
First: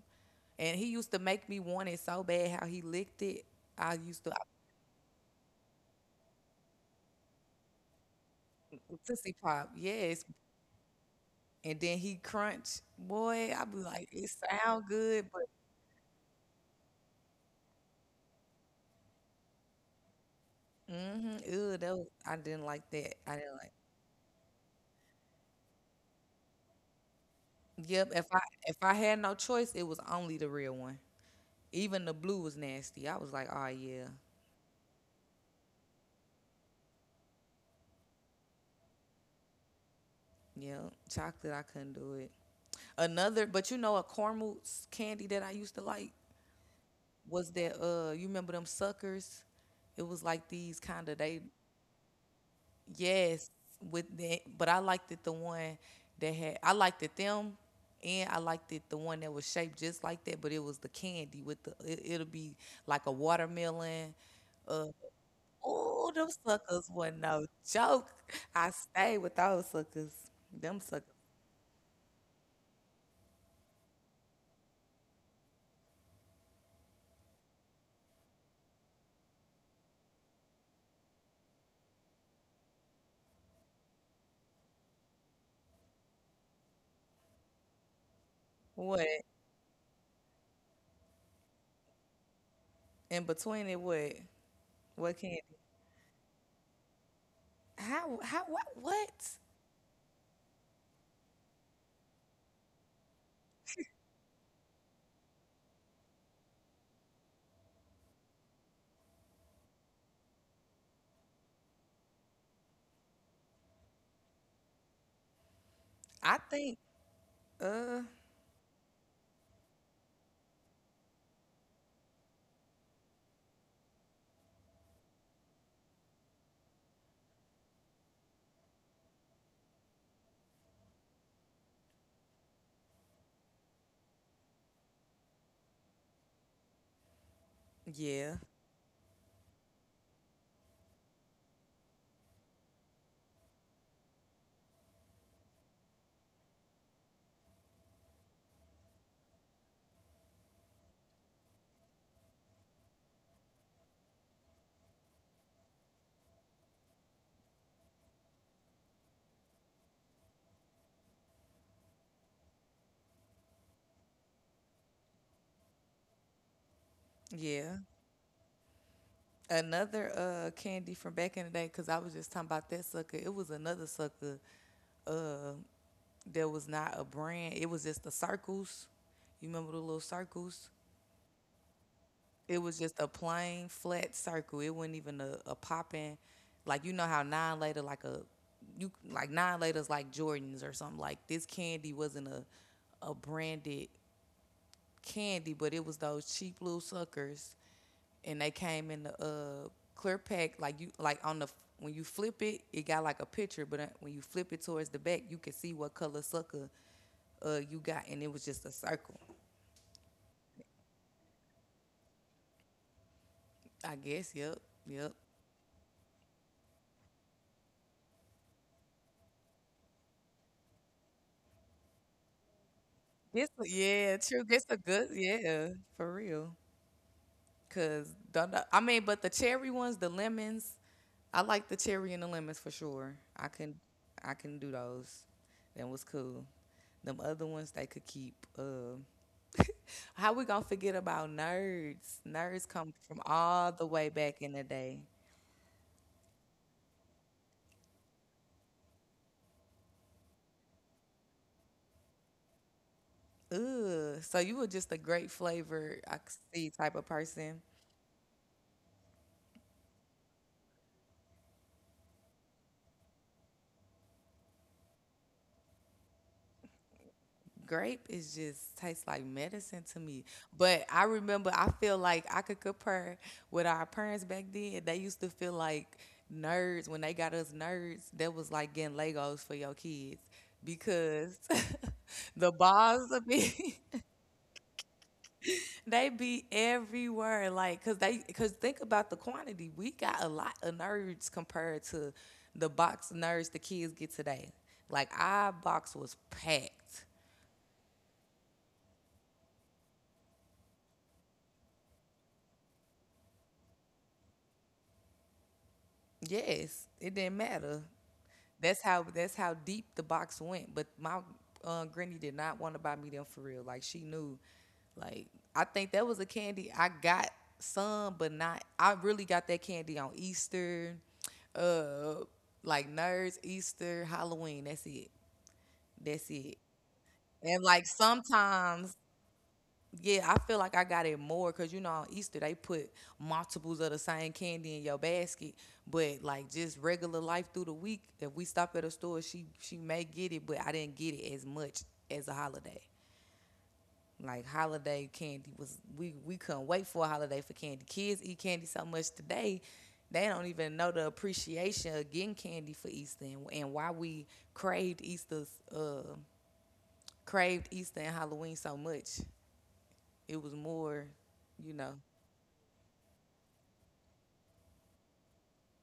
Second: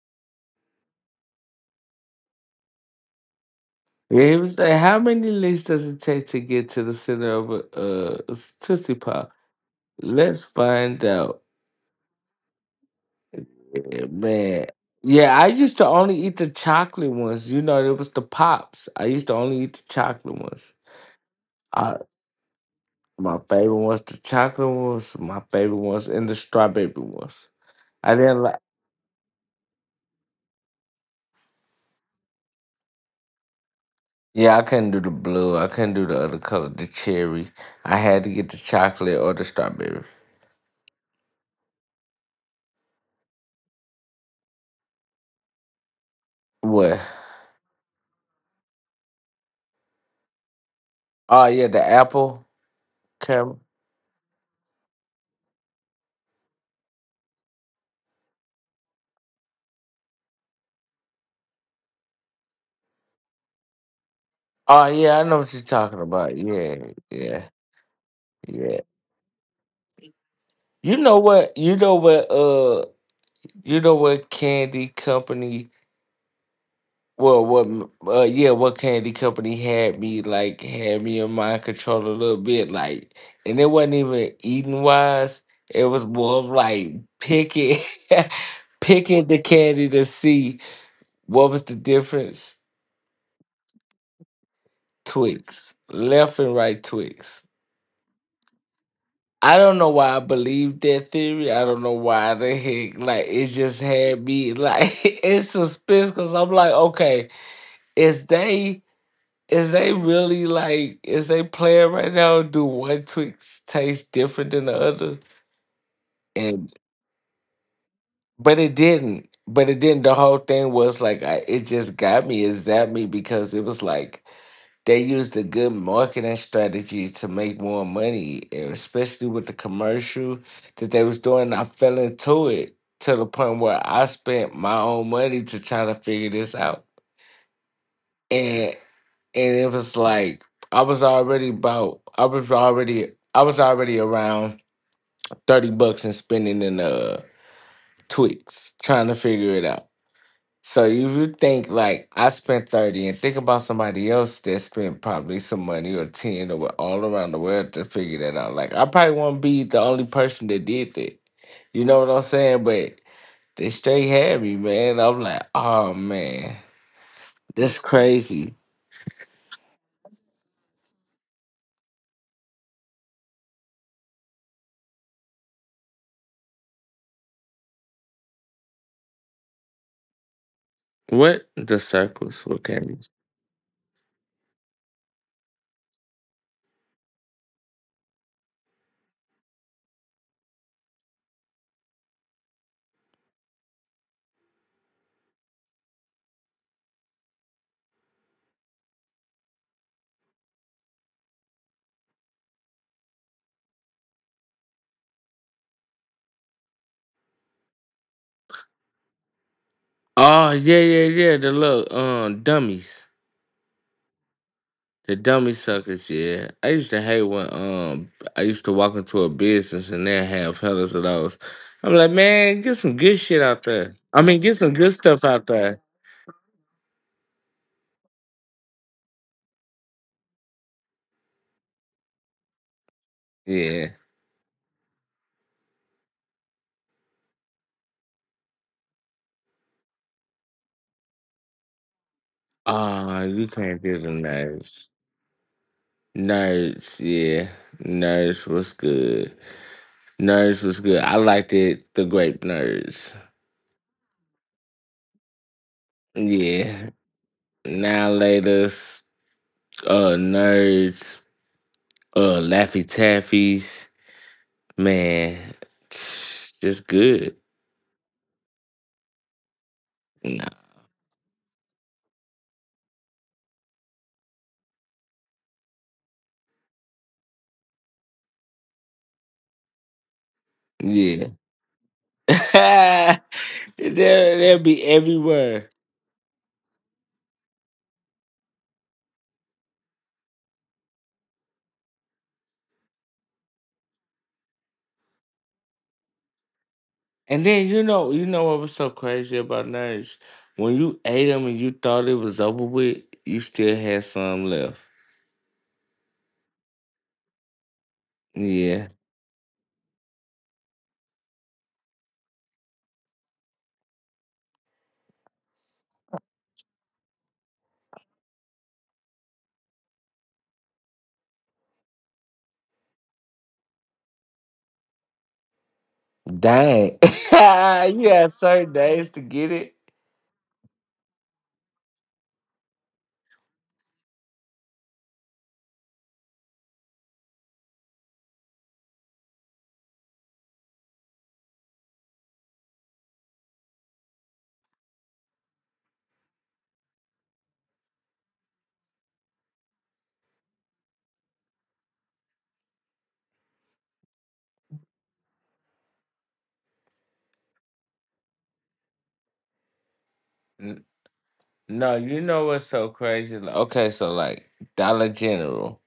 and he used to make me want it so bad how he licked it. I used Yeah, to he was like, "How many licks does it take to get to the center of a tootsie pop?" Tootsie Pop, yes, Let's find out. and then he crunch. Boy, I'd be Yeah, like, it man. sound good, Yeah, but I used to only eat the chocolate ones. You know, it was the pops. I used to only eat the chocolate ones. mm-hmm, ew, I, that was, I didn't like that. I my didn't like. favorite ones, the chocolate ones. My favorite ones, and the strawberry ones. Yep. I didn't like. If I had no choice, it was only the real one. Even the blue was nasty. I was like, oh yeah, Yeah, I couldn't do the blue. I couldn't do the other color, the cherry. I had to get the chocolate or the strawberry. yeah, chocolate. I couldn't do it. Another, but you know, a caramel candy that I used to like What? was that. You remember them suckers? It was like these kind of they. Oh yeah, the apple. Yes, Caramel. with the but I liked it the one that had. I liked it them. And I liked it the one that was shaped just like that, but it was the candy with it'll be like a watermelon, Oh uh, yeah, I know what you're talking oh, them about. Yeah, suckers wasn't no yeah, joke. I yeah. stayed with those suckers. Them You suckers. know what? You know what? You know what candy company? Well, what? Yeah, what candy company had me in mind control a little bit, like, and it wasn't even eating wise. It was more of like picking, What? picking the candy to see what was the difference. In between it, what? What candy? Twix, left and right Twix. How? How? What? What? I don't know why I believe that theory. I don't know why the heck, like, it just had me like it's suspense because I'm like, okay, is they? Is they really like is they playing right now? Do one Twix taste different than the other? I And think. Uh. But it didn't. But it didn't. The whole thing was like it just got me. It zapped me because it was like they used a good marketing strategy to make more money, and especially with the commercial that they was doing. I fell into it to the point where I spent my own money to try to figure this out. Yeah. and. and it was like I was already about I was already around $30 and spending in Twix trying to figure it out. So if you think like I spent 30 and think about somebody else that spent probably some money or ten or all around the world to figure that out. Like I probably won't be the only person that did that. You know what I'm saying? But they straight had me, man. I'm like, oh man, that's Yeah. crazy. Another candy from back in the day, cause I was just talking about that sucker. It was another sucker. Uh, that was not a brand. It was just the circles. You remember the little circles? What the circles? What It was came? just a plain flat circle. It wasn't even a popping. Like you know how nine later like a you like nine later's like Jordans or something. Like this candy wasn't a branded candy, but it was those cheap little suckers, and they came in the clear pack. Like you like on the when you flip it, it got like a picture, but when you flip it towards the back, you can see what color sucker you got, and it was just a circle. Oh yeah, yeah, yeah. The little dummies, I guess. Yep. the Yep. dummy suckers. Yeah, I used to hate when I used to walk into a business and they have fellas of those. I'm like, man, get some good shit This, out there. yeah, I mean, true. get This some a good good, stuff out there. yeah, for real. Cause don't know- I mean, but the cherry ones, the lemons, I like the cherry and the lemons for sure. Yeah. I can do those. That was cool. Them other ones they could keep. How we gonna forget about nerds? Nerds come Ah, from you all can't the do the way back in the nerds. day. Nerds, yeah. Nerds was good. Nerds was good. I liked it. The grape nerds. Ugh. So you were just a great flavor, I could see Yeah. type of person. Now latest. Nerds. Laffy Taffy's, man, just good. Grape is just tastes like medicine to me. No, But I remember I feel like I could compare with our parents back then. They used to feel like nerds when they got us nerds. That was like getting Legos for your kids yeah, because the balls they'll of be they'll be everywhere. they be everywhere. Like cause they cause think about the quantity. We got a lot of nerds compared to the box nerds the kids get today. Like our box was packed. And then you know what was so crazy about nerds? When you ate them and you thought it was over with, you still had some left. Yes, it didn't matter. That's Yeah. how that's how deep the box went. But my granny did not want to buy me them for real. Like she knew. Like I think that was a candy I got some, but not. I really got that candy on Easter, uh, like nerds Easter, Halloween. That's it. That's it. Dang. And like you had certain sometimes, days to get it. yeah, I feel like I got it more because you know on Easter they put multiples of the same candy in your basket. But like just regular life through the week, if we stop at a store, she may get it, but I didn't get it as much as a holiday. Like holiday candy was, we couldn't wait for a holiday for candy. Kids eat candy so much today, they don't even know the appreciation of getting candy for Easter, and why we craved uh Easter and Halloween so much. It was N- more, you No, know. you know what's so crazy? Like, okay, so like Dollar General.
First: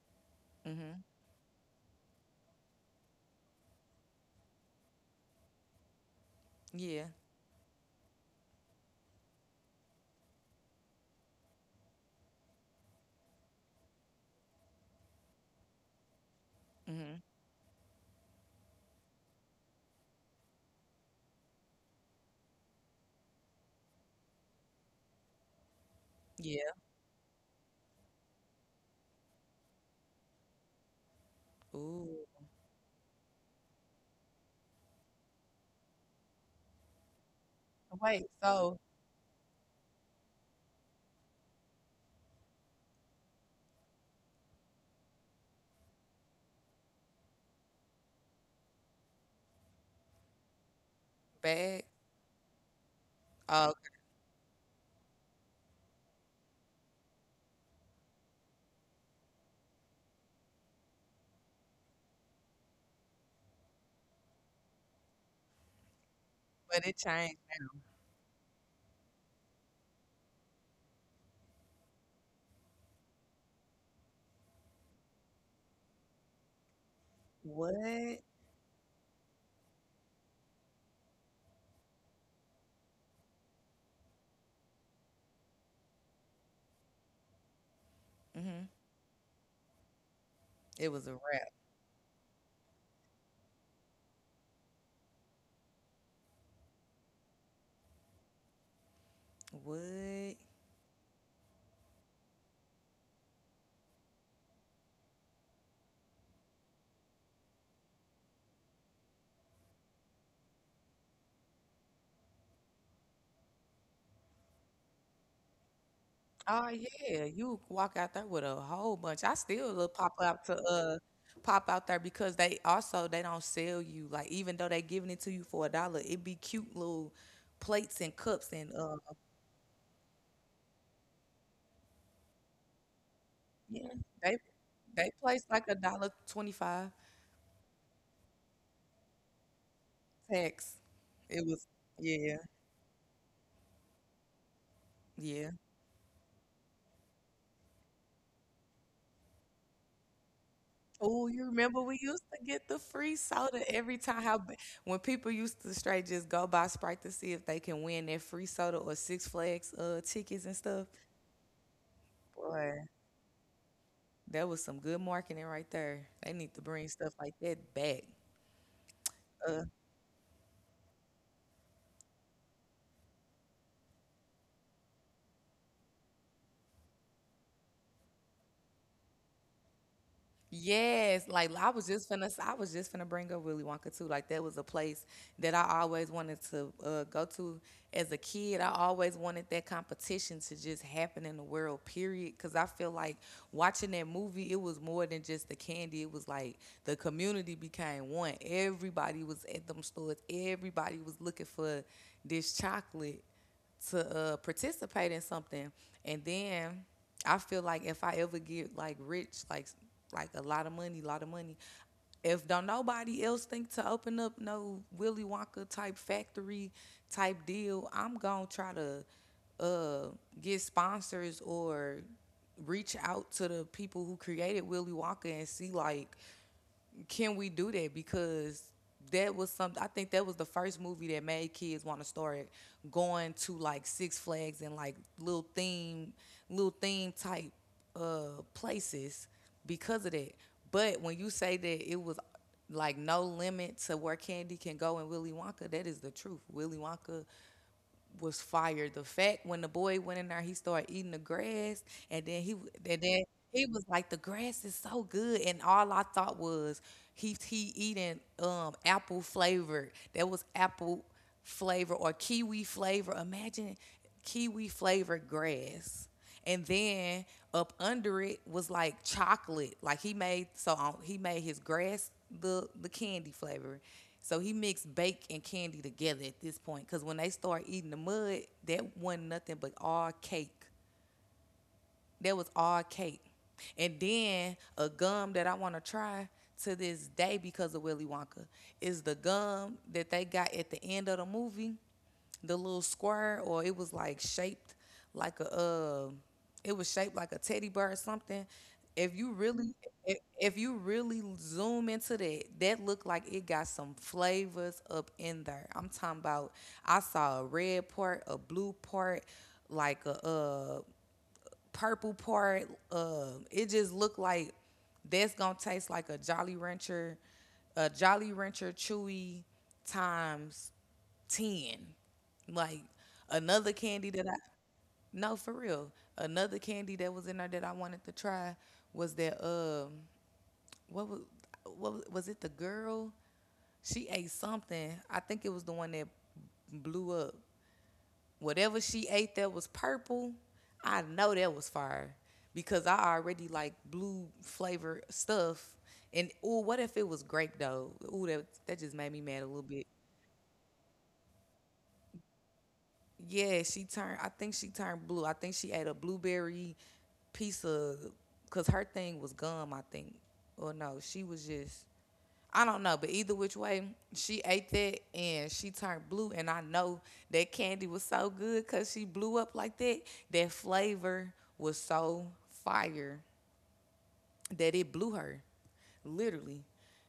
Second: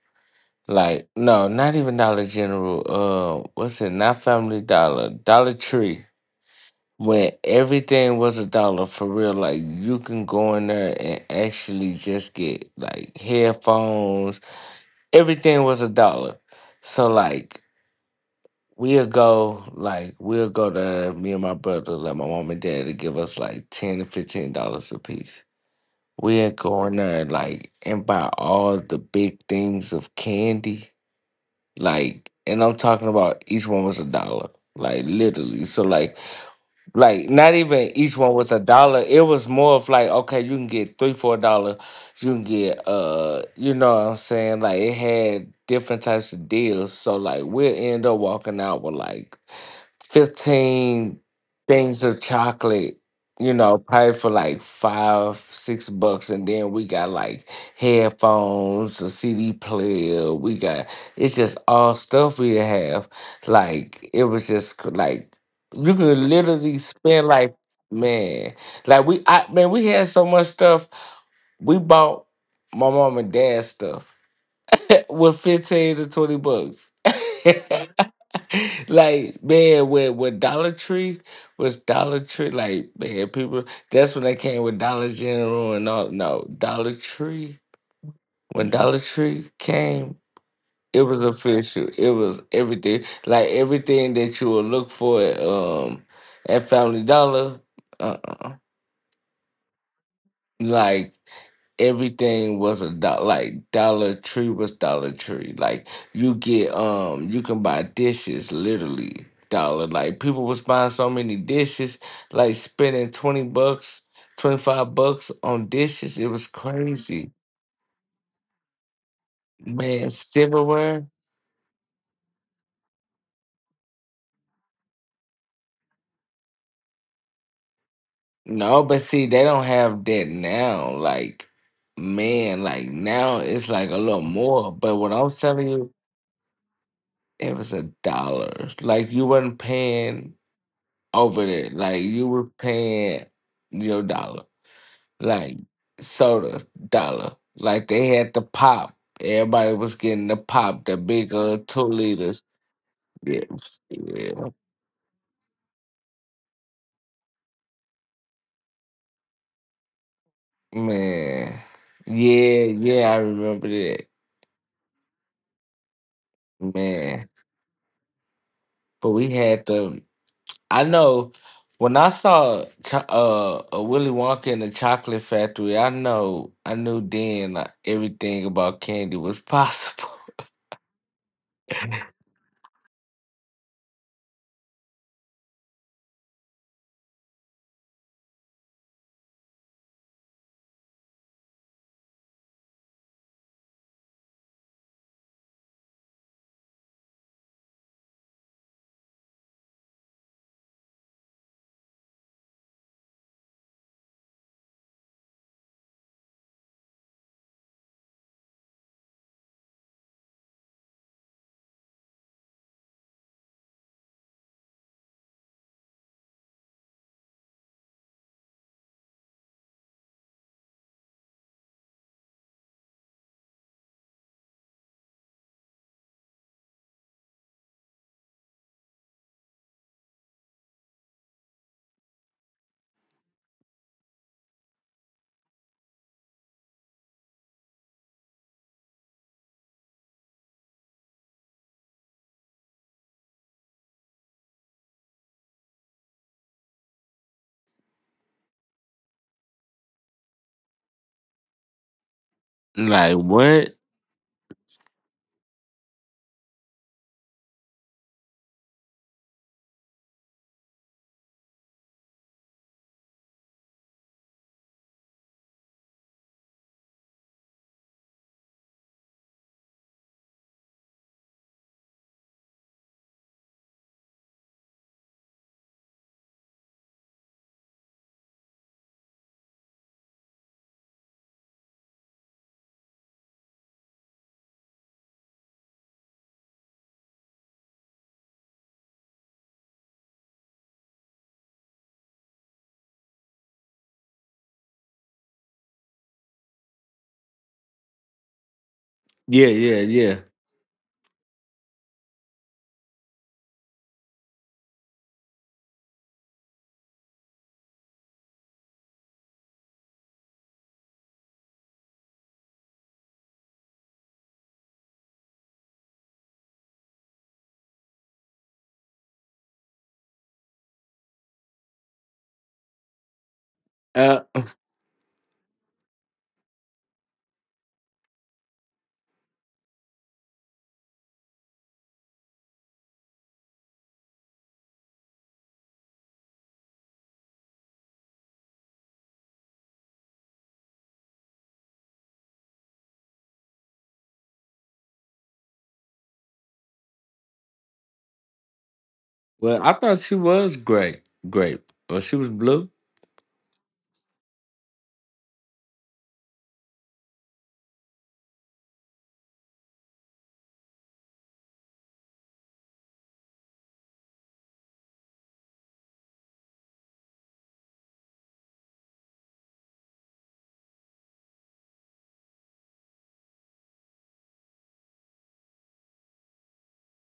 Like, no, not even Dollar General. What's it? Not Family Dollar. Dollar Tree. Yeah. When everything was a dollar for real, like you can go in there and actually just get like headphones. Everything was a dollar. So Hmm. like we'll go to me and my brother, let my mom and dad to give us like $10 to $15 a piece. We'll Yeah. go in there like and buy all the big things of candy. Ooh. Like, and I'm talking about each one was a dollar. Like literally. So like not even each Wait, one was a so. dollar. It was more of like, okay, you can get three, $4, you can get you know what I'm saying? Like it had different types of deals. So like we'll end up walking out with like 15 Bag. things of chocolate, you Oh, know, probably for like five, 6 bucks. And then we got like headphones, a CD player. We got, it's just all stuff we have. Like, it was just like, you could literally but it spend changed. like, man, like we, I, man, we had so much stuff. We bought my mom and dad stuff with 15 to 20 bucks. What? like man, when Dollar Tree was Dollar Tree, like man, people that's when they came with Dollar General and all. No, Dollar Tree. Hmm. When Dollar Tree came, It it was a was wrap. official. It was everything, like everything that you would look for at Family Dollar. Uh, uh What? like everything was a dollar. Like Dollar Tree was Dollar Tree. Like you get, you can buy dishes, literally dollar. Like people was buying so many dishes, like spending 20 bucks, 25 bucks on dishes. It was Oh yeah, crazy, you walk out there with a whole bunch. I still look man. pop out to Silverware. pop out there because they also they don't sell you like even though they giving it to you for a dollar, it be cute little plates and cups and No, uh, but see, they don't have that now. Like, man, like now it's like yeah, a little they more. But they what I'm place like telling a you, dollar twenty five, it was a dollar. Like you wasn't paying tax. It over was, there. Like you yeah, were paying your dollar, yeah. like soda dollar. Like they had the pop. Everybody was getting the pop, the Oh, big you remember two we used to liters. get the free Yeah, soda every time. How yeah, ba- when people used to straight just go buy Sprite to see if they can win their free soda or Six Flags tickets and stuff. man. Yeah, Boy, yeah, I remember that, that was some good marketing right there. They need to bring stuff man. like that back. But we Uh, had the. I know when I saw a Willy Wonka in the Chocolate Factory. I know I knew then everything about candy was possible. Yes, like I was just finna bring up Willy Wonka too. Like that was a place that I always wanted to go to as a kid. I always wanted that competition to just happen in the world, period. Because I feel like watching that movie, it was more than just the candy. It was like the community became one. Everybody was at them stores. Everybody was looking for this chocolate to participate in something. And then I feel like if I ever get like rich, like a lot of money, a lot of money, if don't nobody else think to open up no Willy Wonka type factory type deal, I'm gonna try to uh, get sponsors or reach out to the people who created Willy Wonka and see like, can we do that? Because that was something. I think that was the first movie that made kids want to start going to like Six Flags and like little theme type places because of that. But when you say that it was like no limit to where candy can go in Willy Wonka, that is the truth. Willy Wonka was fired. The fact when the boy went in there, he started eating the grass, and then he and Like then he what? was like, "The grass is so good," and all I thought was he eating apple flavored. That was apple flavor or kiwi flavor. Imagine kiwi flavored grass. And then up under it was like chocolate. Like he made his grass the candy flavor. So he mixed bake and candy together at this point because when they start eating the mud, that wasn't nothing but all cake. That was all cake. And then a gum that I want to try to this day because of Willy Wonka is the gum that they got at the end of the movie, the little square, or it was like shaped like a it was shaped like a teddy bear or something. If you Yeah, really yeah, yeah. If you really zoom into that, that looked like it got some flavors up in there. I'm talking about I saw a red part, a blue part, like a purple part. It just looked like that's gonna taste like a Jolly Rancher chewy times ten, like another candy Uh, that I no for real. Another candy that was in there that I wanted to try was that what was what was it the girl? She ate something. I think it was the one that blew up whatever she ate that was purple, I know that was fire because I already like blue flavor stuff. And ooh, what if it was grape though? Ooh, that just made me mad a well, little I bit. thought she was grape, but she was blue. Yeah, she turned. I think she turned blue. I think she ate a blueberry piece of, cause her thing was gum. I think, or no, she was just. I don't know, but either which way, she ate that and she turned blue. And I know that candy was so good because she blew up like that. That flavor was so fire that it blew her. Literally.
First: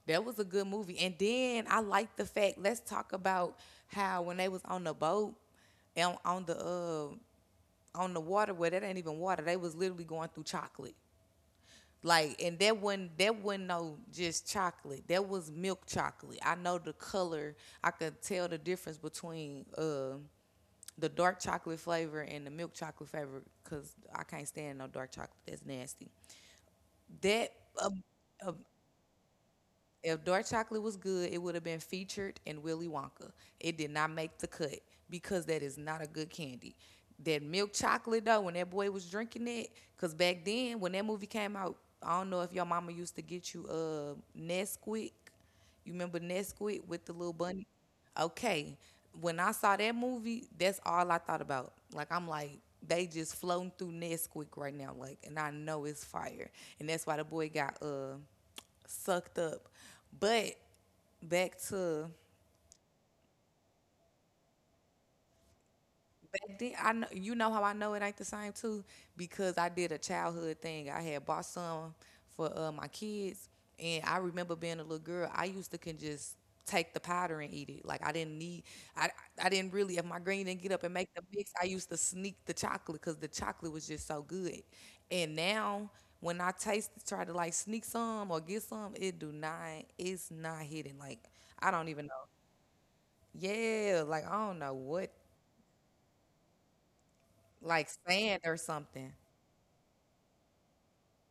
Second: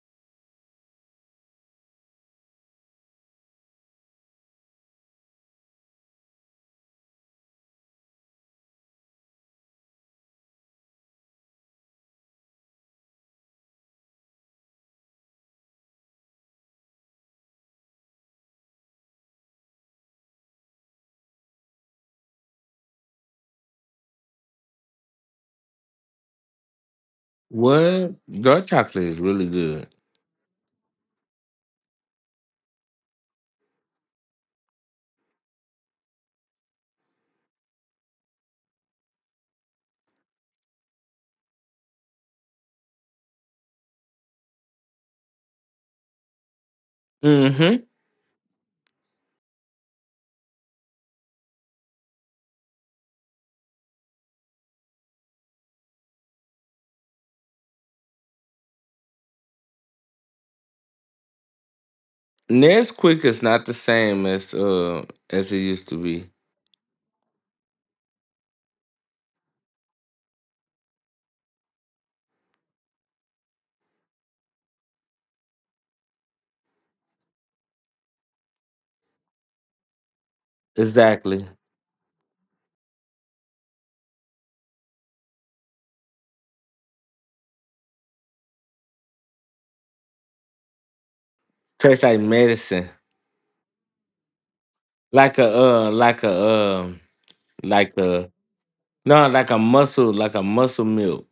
That was a good movie. And then I like the fact, let's talk about how when they was on the boat and on the water where that ain't even water, they was literally going through chocolate. Like and that wasn't no just chocolate. That was milk chocolate. I know the color. I could tell the difference between the dark chocolate flavor and the milk chocolate flavor because I can't stand no dark chocolate. That's nasty. That a, What? a Dark chocolate is really good. If dark chocolate was good, it would have been featured in Willy Wonka. It did not make the cut because that is not a good candy. That milk chocolate though, when that boy was drinking it, cause back then when that movie came out, I don't know if your mama used to get you Nesquik. You remember Nesquik with the little bunny? Mm-hmm. Okay. When I saw that movie, that's all I thought about. Like I'm like, they just floating through Nesquik right now, like, and I know it's fire. And that's why the boy got sucked up. But back to Nesquik is not the same as it used to be. back then, I know you know how I know it ain't the same too because I did a childhood thing. I had bought some for my kids, and I remember being a little girl. I used to can just take the powder and eat it. Like I I didn't really. If my green didn't get up and make the Exactly. mix, I used to sneak the chocolate because the chocolate was just so good. And now when I taste, try to like sneak some or get some, it do not. It's not hitting. Like I don't Tastes even know. like medicine, Yeah, like I don't know what, like a uh, like a um, like like a sand or something. no, like a muscle milk,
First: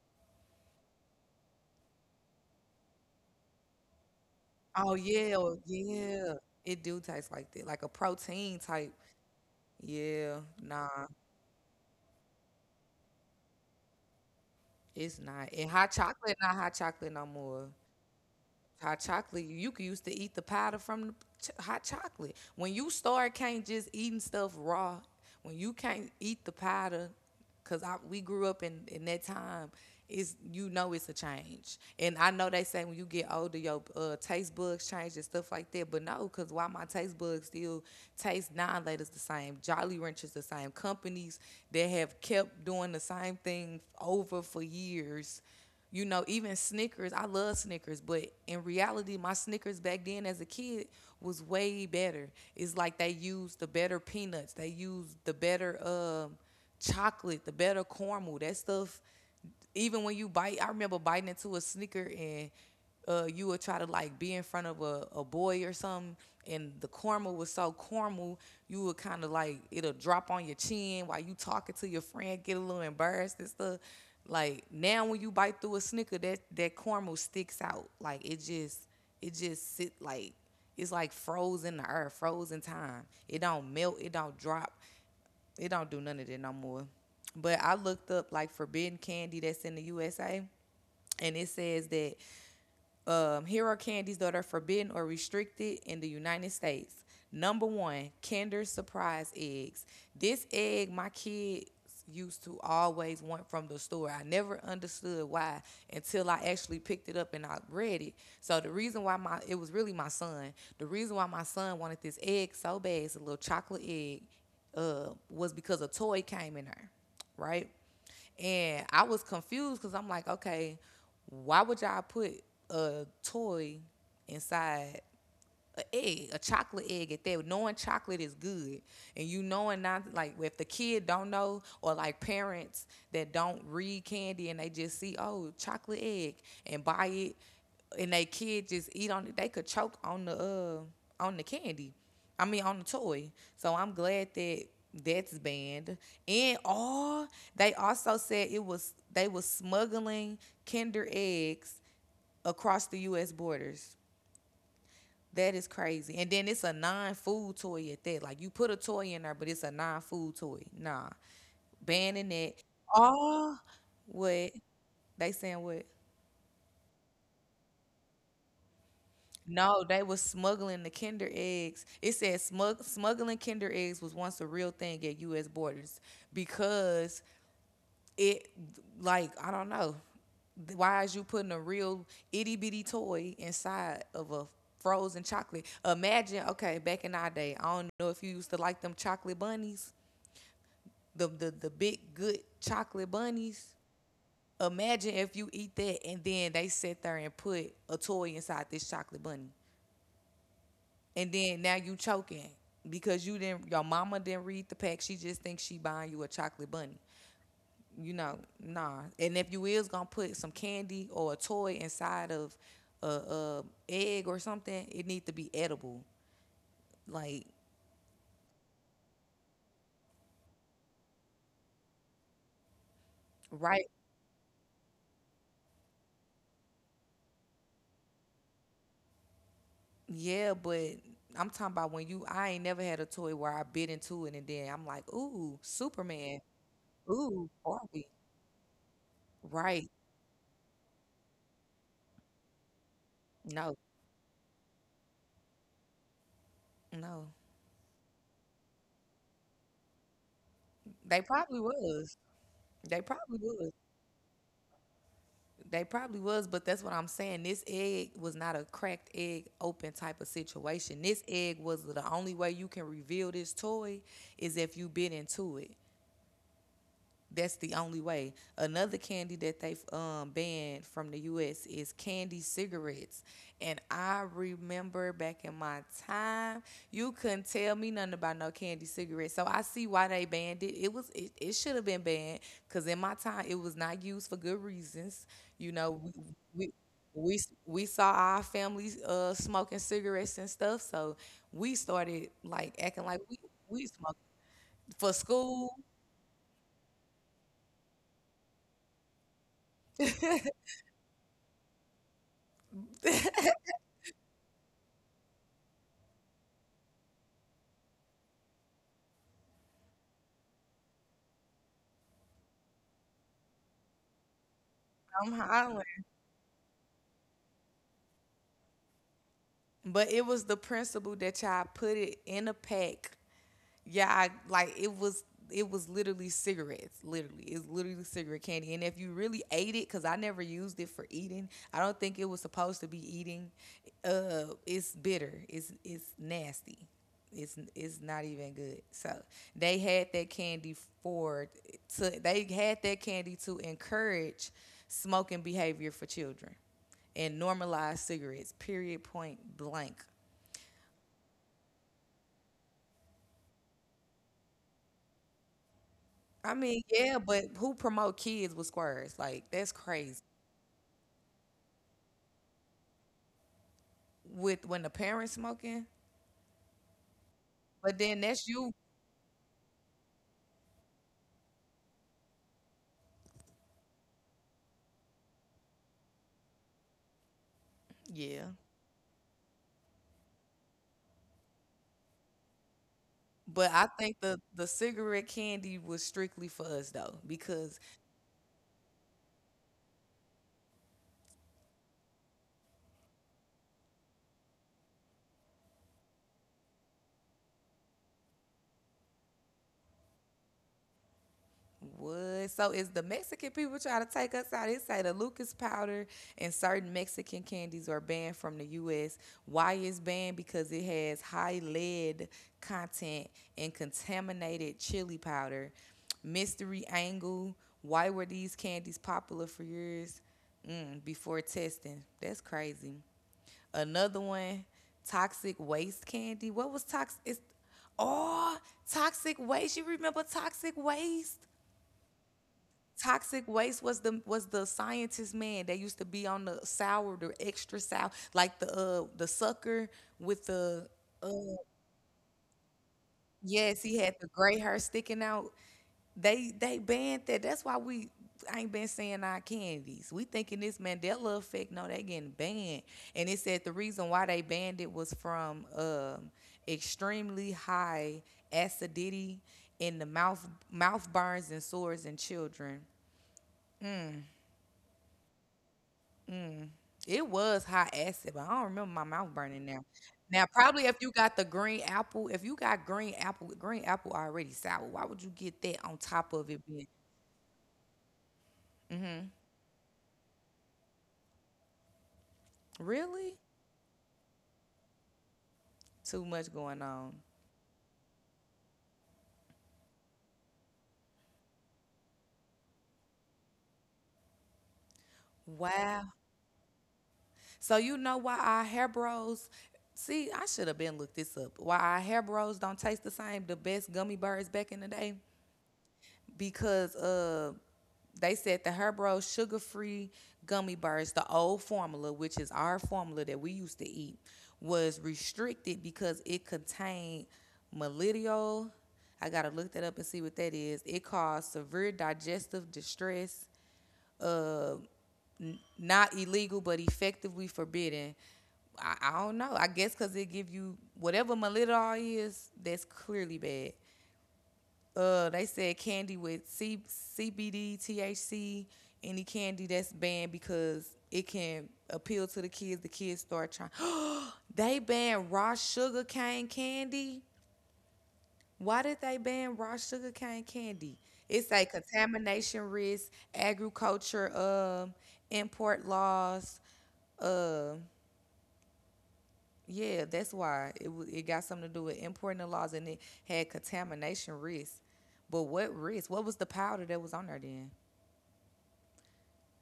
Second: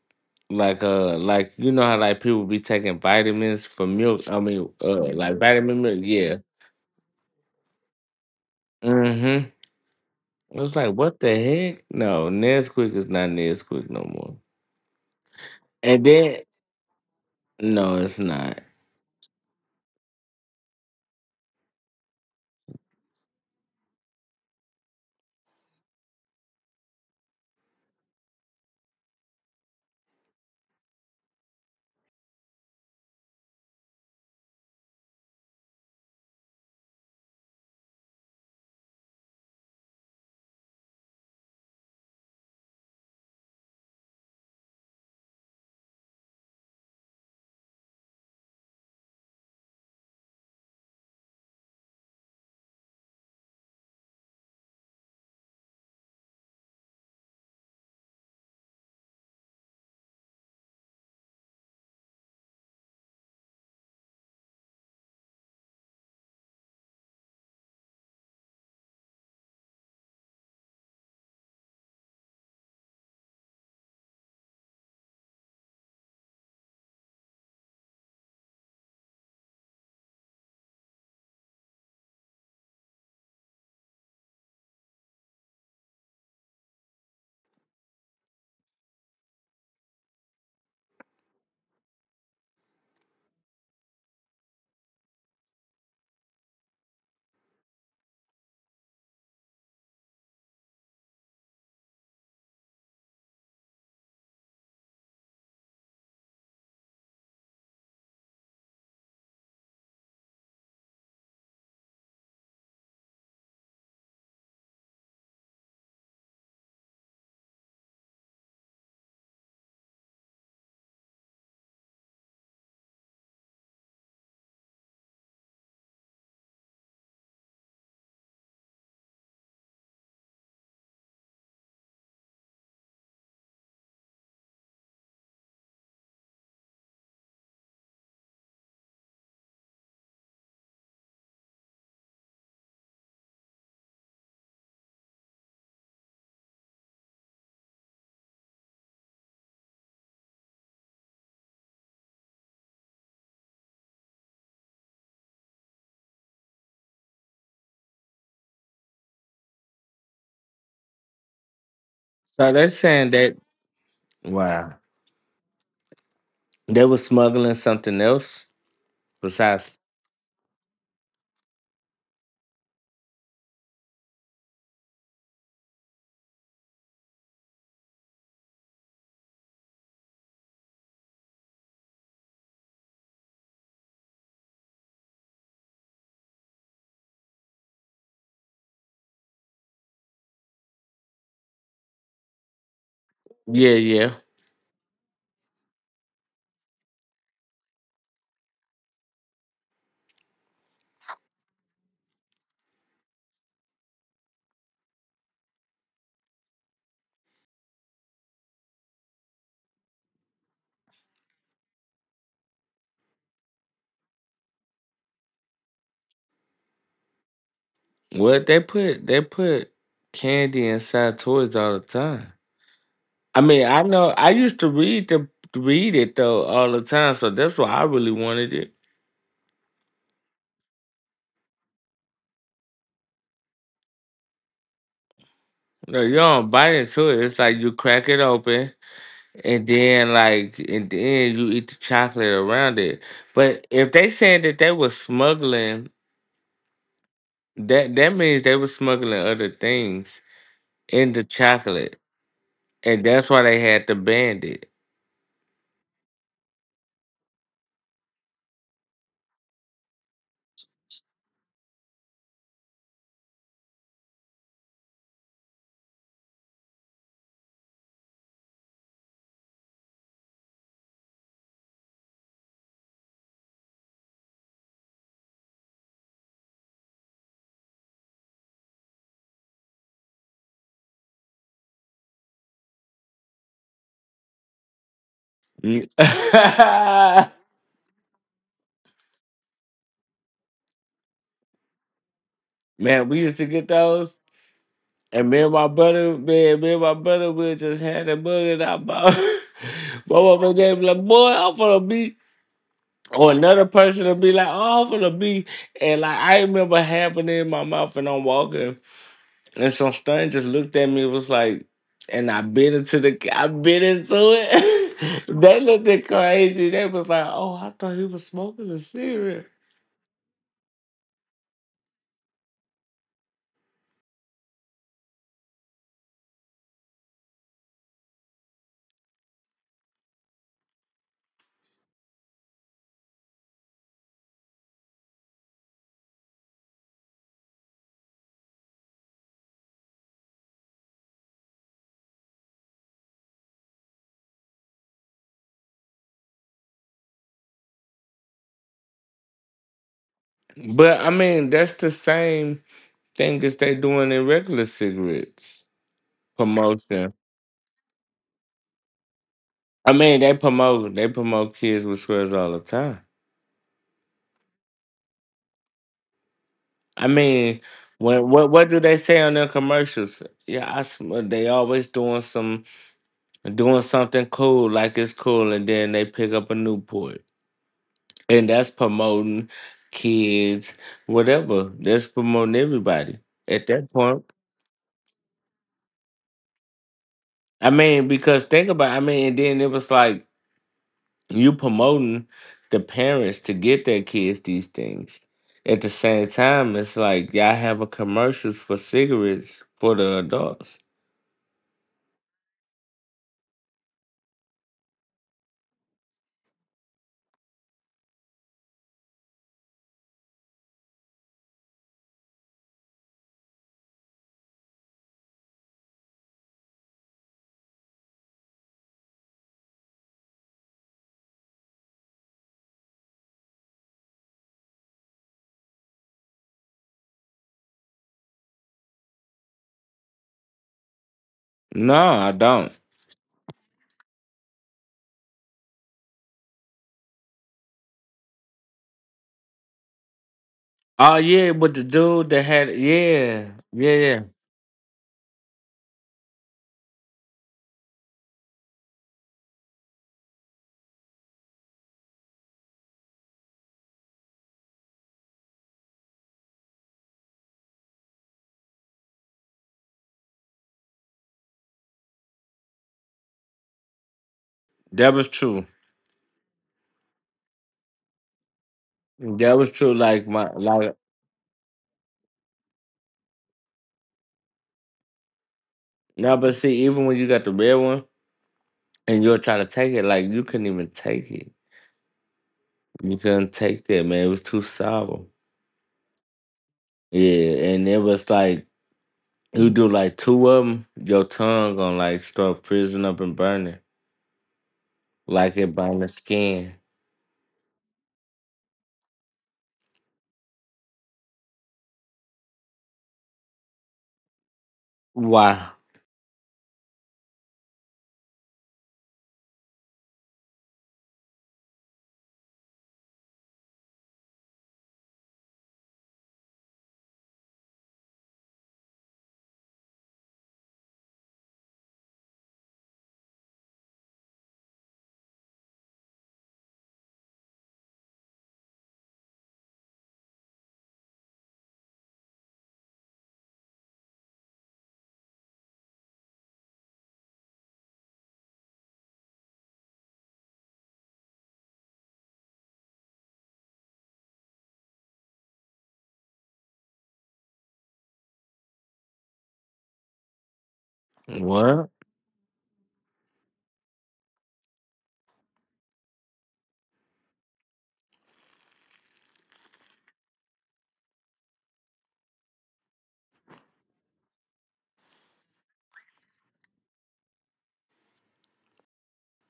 like you know how like people be taking vitamins for milk. I mean, Oh yeah, like oh, vitamin milk. yeah. Yeah. It do taste like that, like a protein type. Mm-hmm. Yeah, It was nah, like, what the heck? No, Nesquik is not Nesquik no more. it's not. And hot And chocolate, then, not hot chocolate no more. no, it's not. Hot chocolate, you could used to eat the powder from the ch- hot chocolate. When you start can't just eating stuff raw, when you can't eat the powder, cause we grew up in that time, is you know it's a change. And I know they say when you get older, your taste buds change and stuff like that. But no, cause why my taste buds still taste nine laters the same, Jolly Ranchers the same, companies that have kept doing the same thing over for years, you know, even Snickers, I love Snickers, but in reality, my Snickers back then as a kid was way better. It's like they used the better peanuts, they used the better chocolate, the better caramel. That stuff, even when you bite, I remember biting into a Snicker and you would try to like be in front of a boy or something, and the caramel was so caramel, you would kind of like it'll drop on your chin while you talking to your friend, get a little embarrassed and stuff. Like now, when you bite through a Snicker, that caramel sticks out. Like it just sit like it's like frozen the earth, frozen time. It don't melt, it don't drop, it don't do none of that no more. But I looked up like forbidden candy that's in the USA, and it says that here are candies that are forbidden or restricted in the United States. Number one, Kinder Surprise eggs. This egg, my kids used to always want from the store. I never understood why until I actually picked it up and I read it. So the reason why my it was really my son. The reason why my son wanted this egg so bad, it's a little chocolate egg, was because a toy came in there, right? And I was confused because I'm like, okay, why would y'all put a toy inside a egg, a chocolate egg at that. Knowing chocolate is good, and you knowing not like if the kid don't know or like parents that don't read candy and they just see, oh, chocolate egg and buy it, and they kid just eat on it. They could choke on the candy. I mean on the toy. So I'm glad that that's banned. And all they also said it was they was smuggling Kinder eggs across the U.S. borders. That is crazy. And then it's a non-food toy at that. Like you put a toy in there, but it's a non-food toy. Nah, banning So it. they're saying that, Oh, what wow, they saying? What? they were smuggling something else besides, No, they was smuggling the Kinder eggs. It said smuggling Kinder eggs was once a real thing at U.S. borders because it like I don't know. Why is you putting a real itty bitty toy inside of a frozen chocolate? Imagine, okay, back in our day, I don't know if you used to like them chocolate bunnies, the big good chocolate bunnies. yeah, yeah. Imagine if you eat that and then they sit there and put a toy inside this chocolate bunny. And then now you choking because your mama didn't read the pack. She just thinks she buying you a chocolate bunny. You know, nah. And if you is gonna put some candy or a toy inside of a egg or something, it need to be edible. Like, Well, they put candy inside toys all the time. I mean, right? I know, I used to read it though all the time, so that's why I really wanted it. Yeah, but I'm talking about when you. I ain't never had a toy where I bit into it and then I'm like, ooh, No, you Superman, don't bite into it. It's ooh, like you Barbie. crack it open. And Right? then like and then you eat the chocolate around it. No, But if they said that they were smuggling, no. that means they were smuggling other things They in the probably chocolate. was. They And probably that's why was. they had to ban it. They probably was, but that's what I'm saying. This egg was not a cracked egg open type of situation. This egg was the only way you can reveal this toy is if you bit into it. That's the only way. Another candy that they've banned from the U.S. is candy cigarettes. And I remember back in my time, you couldn't tell me nothing about no candy cigarettes. So I see why they banned it. It was it should have been banned because in my time it was not used for good reasons. You Mm. know, we we we saw our families smoking cigarettes and stuff, so we started like acting man, like we we used to get we smoke those. for And me and school. my brother, man, me and my brother, we just had that bug in our mouth. my mama gave me like, boy, I'm gonna be. Or another person would be like, oh, I'm gonna be. And like I remember having it in my mouth and I'm walking. And so stern just looked at me, was like, and I bit into the, I bit into I'm it. they looked hollering. at crazy. They was like, oh, I thought he was smoking a cigarette. But it was the principle that y'all put it in a pack. Yeah, like it was literally cigarettes. Literally, it's literally cigarette candy. And if you really ate it, because I never used it for eating, I don't think it was supposed to be eating. It's bitter. It's nasty. It's not even good. So they had that candy for to they had that candy to encourage smoking behavior for children and normalize cigarettes. Period. Point blank. But I mean, that's the same thing as they doing in regular cigarettes I mean, yeah, promotion. but who promote kids with squares? Like that's I crazy. mean, they promote kids with squares all the time. With when the parents smoking, I mean, but then what that's what you. what do they say on their commercials? Yeah, they always doing something cool like it's cool, and then they pick up a Newport. Yeah. And that's promoting kids, whatever. That's promoting everybody But at I that think point. the cigarette candy was strictly for us though, because I mean, because think about I mean, and then it was like you promoting the parents to get their kids these things. At the same time, it's like y'all have a commercials for cigarettes for the adults. what? So is the Mexican people trying to take us out? They say the Lucas powder and certain Mexican candies are banned from the U.S. Why is banned? Because it has high lead content and contaminated chili powder. Mystery angle. Why were these candies popular for years before testing? That's crazy. Another one. Toxic waste candy. What was toxic? Oh, toxic waste. You remember toxic waste? No, I don't. Toxic waste was the scientist man that used to be on the sour, the extra sour, like the sucker with the Oh uh yeah, with the dude that had yeah, yes, he yeah, had the yeah. gray hair sticking out. They banned that. That's why we I ain't been saying our candies. We thinking this Mandela effect. No, they getting banned. And it said the reason why they banned it was from extremely high acidity in the mouth burns and sores in children. That was true. Mm. It was high acid, but I don't remember my mouth burning That was now. true. Like Now, my probably if like you got the green apple, if you got green apple already sour, why would you get that on top no, of but it being? see, even when you got the red one. Hmm. And you're trying to take it like you couldn't even take it. You Really? couldn't take that, man. It was too sour. Too much going on. Yeah, and it was like you do like two of them, your tongue gonna like start freezing up and burning, like it burn Wow. the skin. So you know why our hair bros? See, I should have been looked this up. Why our hair bros don't taste the same? The best gummy bears back in the day. Why? Because they said the Herbro sugar free gummy bars, the old formula, which is our formula that we used to eat, was restricted because it contained malitiol. I gotta look that up and see what that is. It caused severe digestive distress. Uh, not illegal, but effectively forbidden. I don't know. I guess because it give you whatever malitiol is. That's clearly bad. They said candy with CBD, THC, any candy that's banned because it can appeal to the kids. The kids start trying. They banned raw sugar cane candy. Why did they ban raw sugar cane candy? It's a What? contamination risk, agriculture import laws. Uh, yeah, that's why it got something to do with importing the laws, and it had contamination risk. But what risk? What was the powder that was on there then?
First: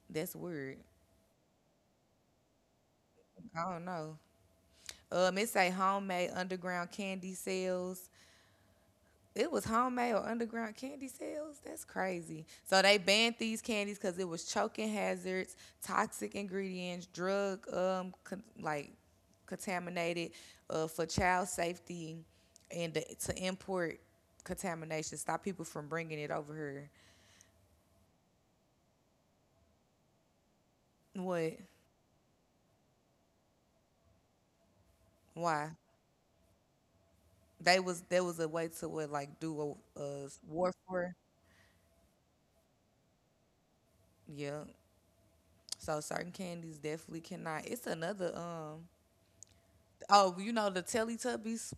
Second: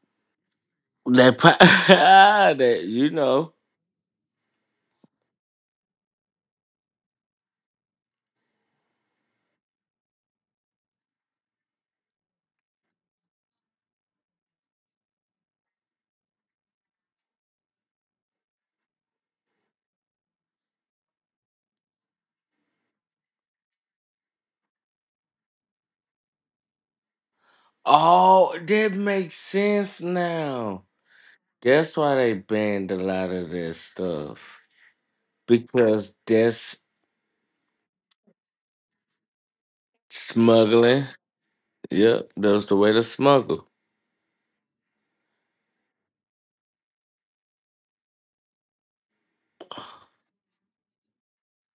That's weird. That pa- that you know. I don't know. It say homemade underground candy sales. It was homemade or underground candy sales. That's crazy. So they banned these candies because it was choking hazards, toxic ingredients, drug con- like contaminated for child safety, and to import contamination, stop people from bringing it over here. Oh, that makes sense now. What? That's why they banned a lot of that stuff Why? because that's They was there was a way to what, like do a smuggling. warfare. Yep, that was the way to smuggle. Yeah. So certain candies definitely cannot. It's another Oh, you know the Teletubbies,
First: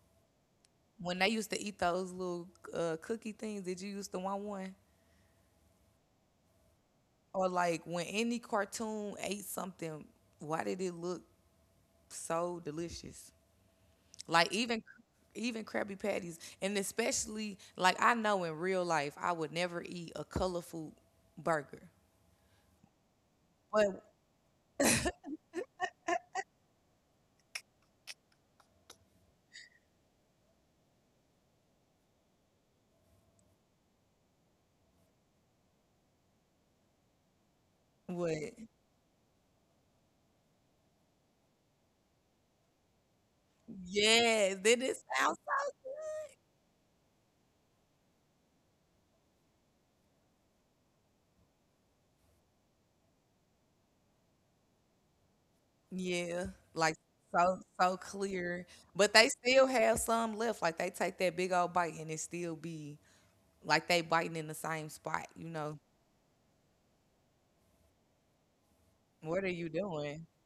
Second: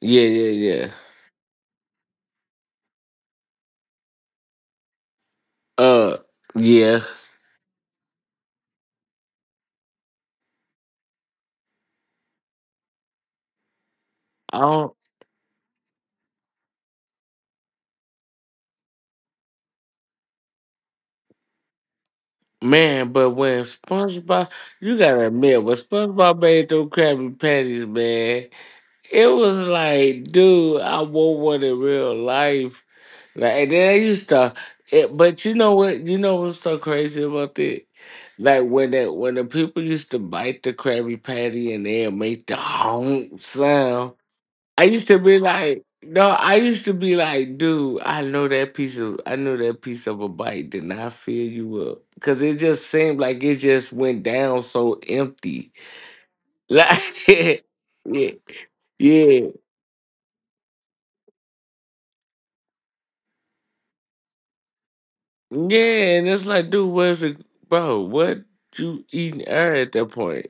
Yeah, yeah, yeah. when they used to eat those little cookie things, did you used to want one? Uh, yeah. Or like when any cartoon ate something, why did it look so delicious? Like I don't, even Krabby Patties, and especially like I know in real life I would never eat a colorful burger. man, but when But SpongeBob, you gotta admit, when SpongeBob made those Krabby Patties, man, it was like, dude, I want one in real life. Like, and then I used to, it, but you know what? You know what's so crazy about it? what? Like when the people used to bite the Krabby Patty and they make the honk sound. Yes, did I it used to be sound like, so? no, I used to be like, dude, I know that piece of a bite did not fill you up, cause it just seemed like it just went down so empty, Yeah, like like, yeah, so yeah, clear. But they still have some left. Like they take that big old bite and it still be like they biting in the same spot, you know. yeah, and it's like, dude, where's it, bro? What you eating What are you air at that doing? point?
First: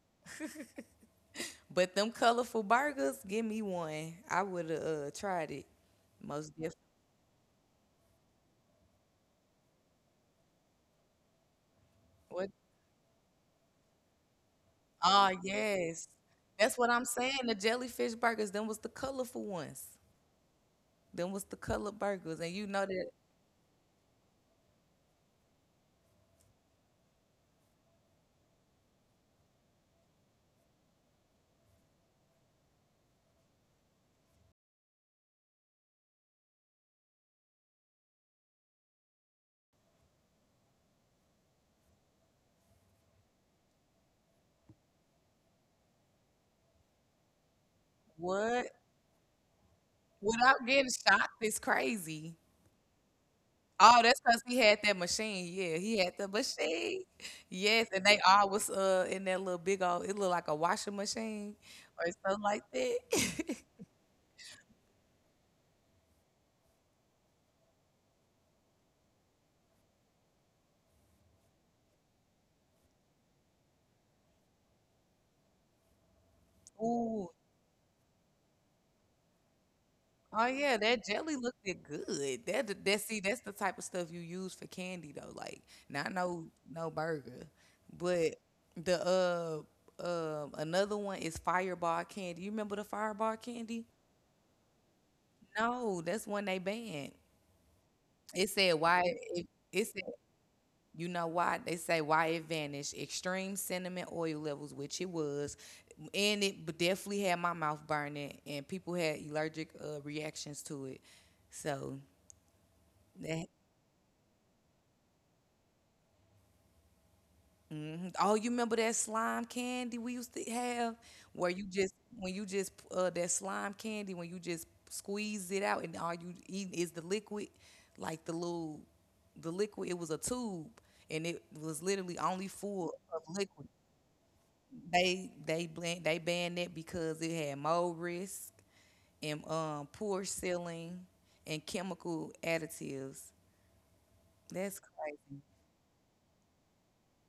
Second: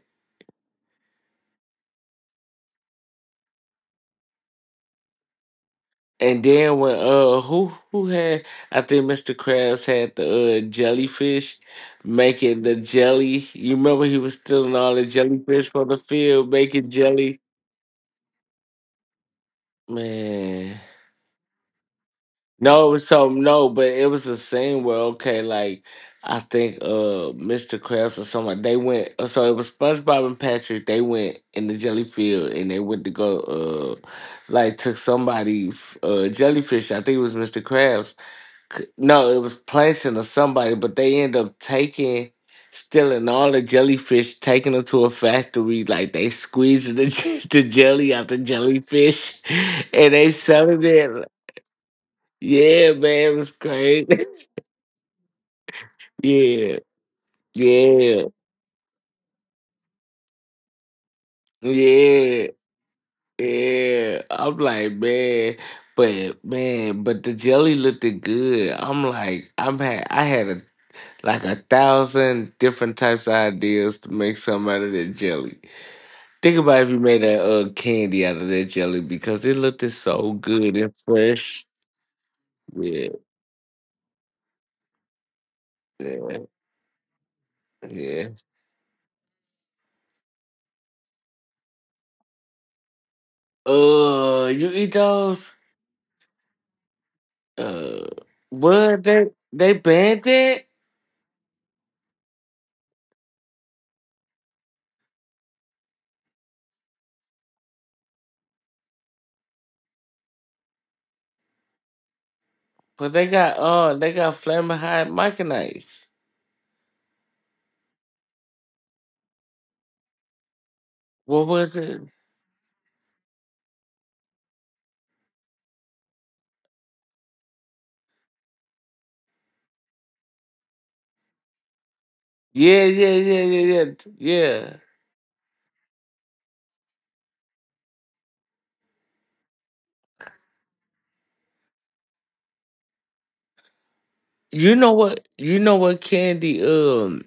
But them colorful burgers, give me one. I would have tried it. And Most definitely. then when who had, I think Mr. Krabs had the jellyfish What? making the jelly. You remember he was stealing all the Oh, jellyfish from the yes. field That's what making I'm saying. jelly? The jellyfish burgers, them was the colorful ones. Man. Them was the color burgers. And you know No, it was that so no, but it was a scene where okay, like I think Mr. Krabs or somebody they went so it was SpongeBob and Patrick, they went in the jelly field and they went to go like took somebody jellyfish, I think it was Mr. Krabs no, it was Plankton or somebody, but they end up taking, stealing all the jellyfish, taking them to a factory. Like they squeezing the, j- the jelly out the what? jellyfish, and they Without selling getting it. shocked is crazy. Yeah, man, it was Oh, crazy. that's because he had that machine. Yeah, he had the yeah, machine. Yes, and they yeah, all was in that little big old. It looked like a washing machine or something yeah, like that. yeah. I'm like, man. But man, but the jelly looked good. I'm like, I'm had I had a like a 1,000 different types of ideas to make something out of that jelly. Think about if you made Ooh, that candy out of that jelly because it looked so oh yeah, good and that jelly looked fresh. it good. That Yeah, see, that's the type of stuff you use for candy though. Like not yeah, no no burger, yeah. but the another one is Fireball candy. You remember the Fireball candy? You eat those? No, that's one they banned. Uh, It said why but they it, they it said banned it, You know why? They say why it vanished. Extreme cinnamon oil levels, which it was, and it definitely had my mouth burning, and people had allergic reactions to it. So but they that. got uh they got flaming hot micronites. Hmm. Oh, you remember that slime candy we used to have, where What you was just it? when you just that slime candy when you just squeeze it out and all you eat is the liquid, like the liquid. It was a tube, and it was literally only Yeah, full yeah, of yeah, liquid. yeah, yeah, yeah. They banned it because it had mold risk and poor sealing and chemical additives. You That's know what? crazy. You know what candy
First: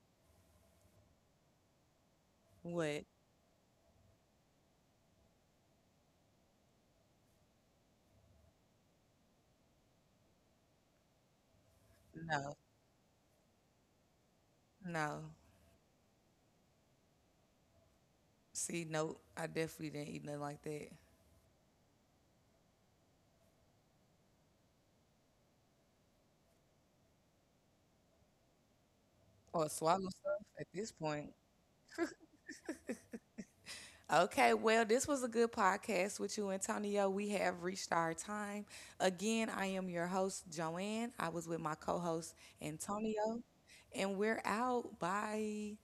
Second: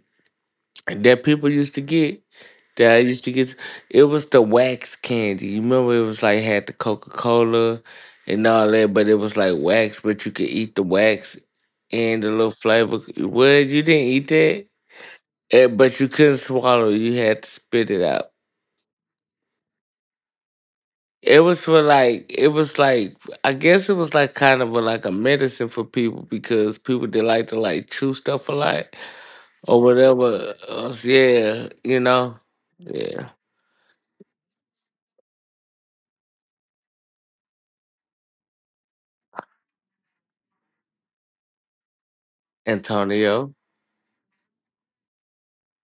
that people used to get? That I What? used to get. It was the wax candy. You remember it was like had the Coca Cola and all that, but it was like wax, but you could eat the wax and the little No, flavor. Well, you didn't eat that. no. Eh, but you couldn't swallow. You had to spit it out. See, no, I definitely didn't eat nothing like that It was for like it was like I guess it was like kind of a, like a medicine for people because people they like to like chew stuff a lot or or swallow stuff whatever. at this Else. point. Yeah, you know. Yeah, Okay, well, this was a good podcast with you, Antonio. We have reached our time. Again, I am your host, Joanne. I was with my co host, Antonio, Antonio. and we're out. Bye.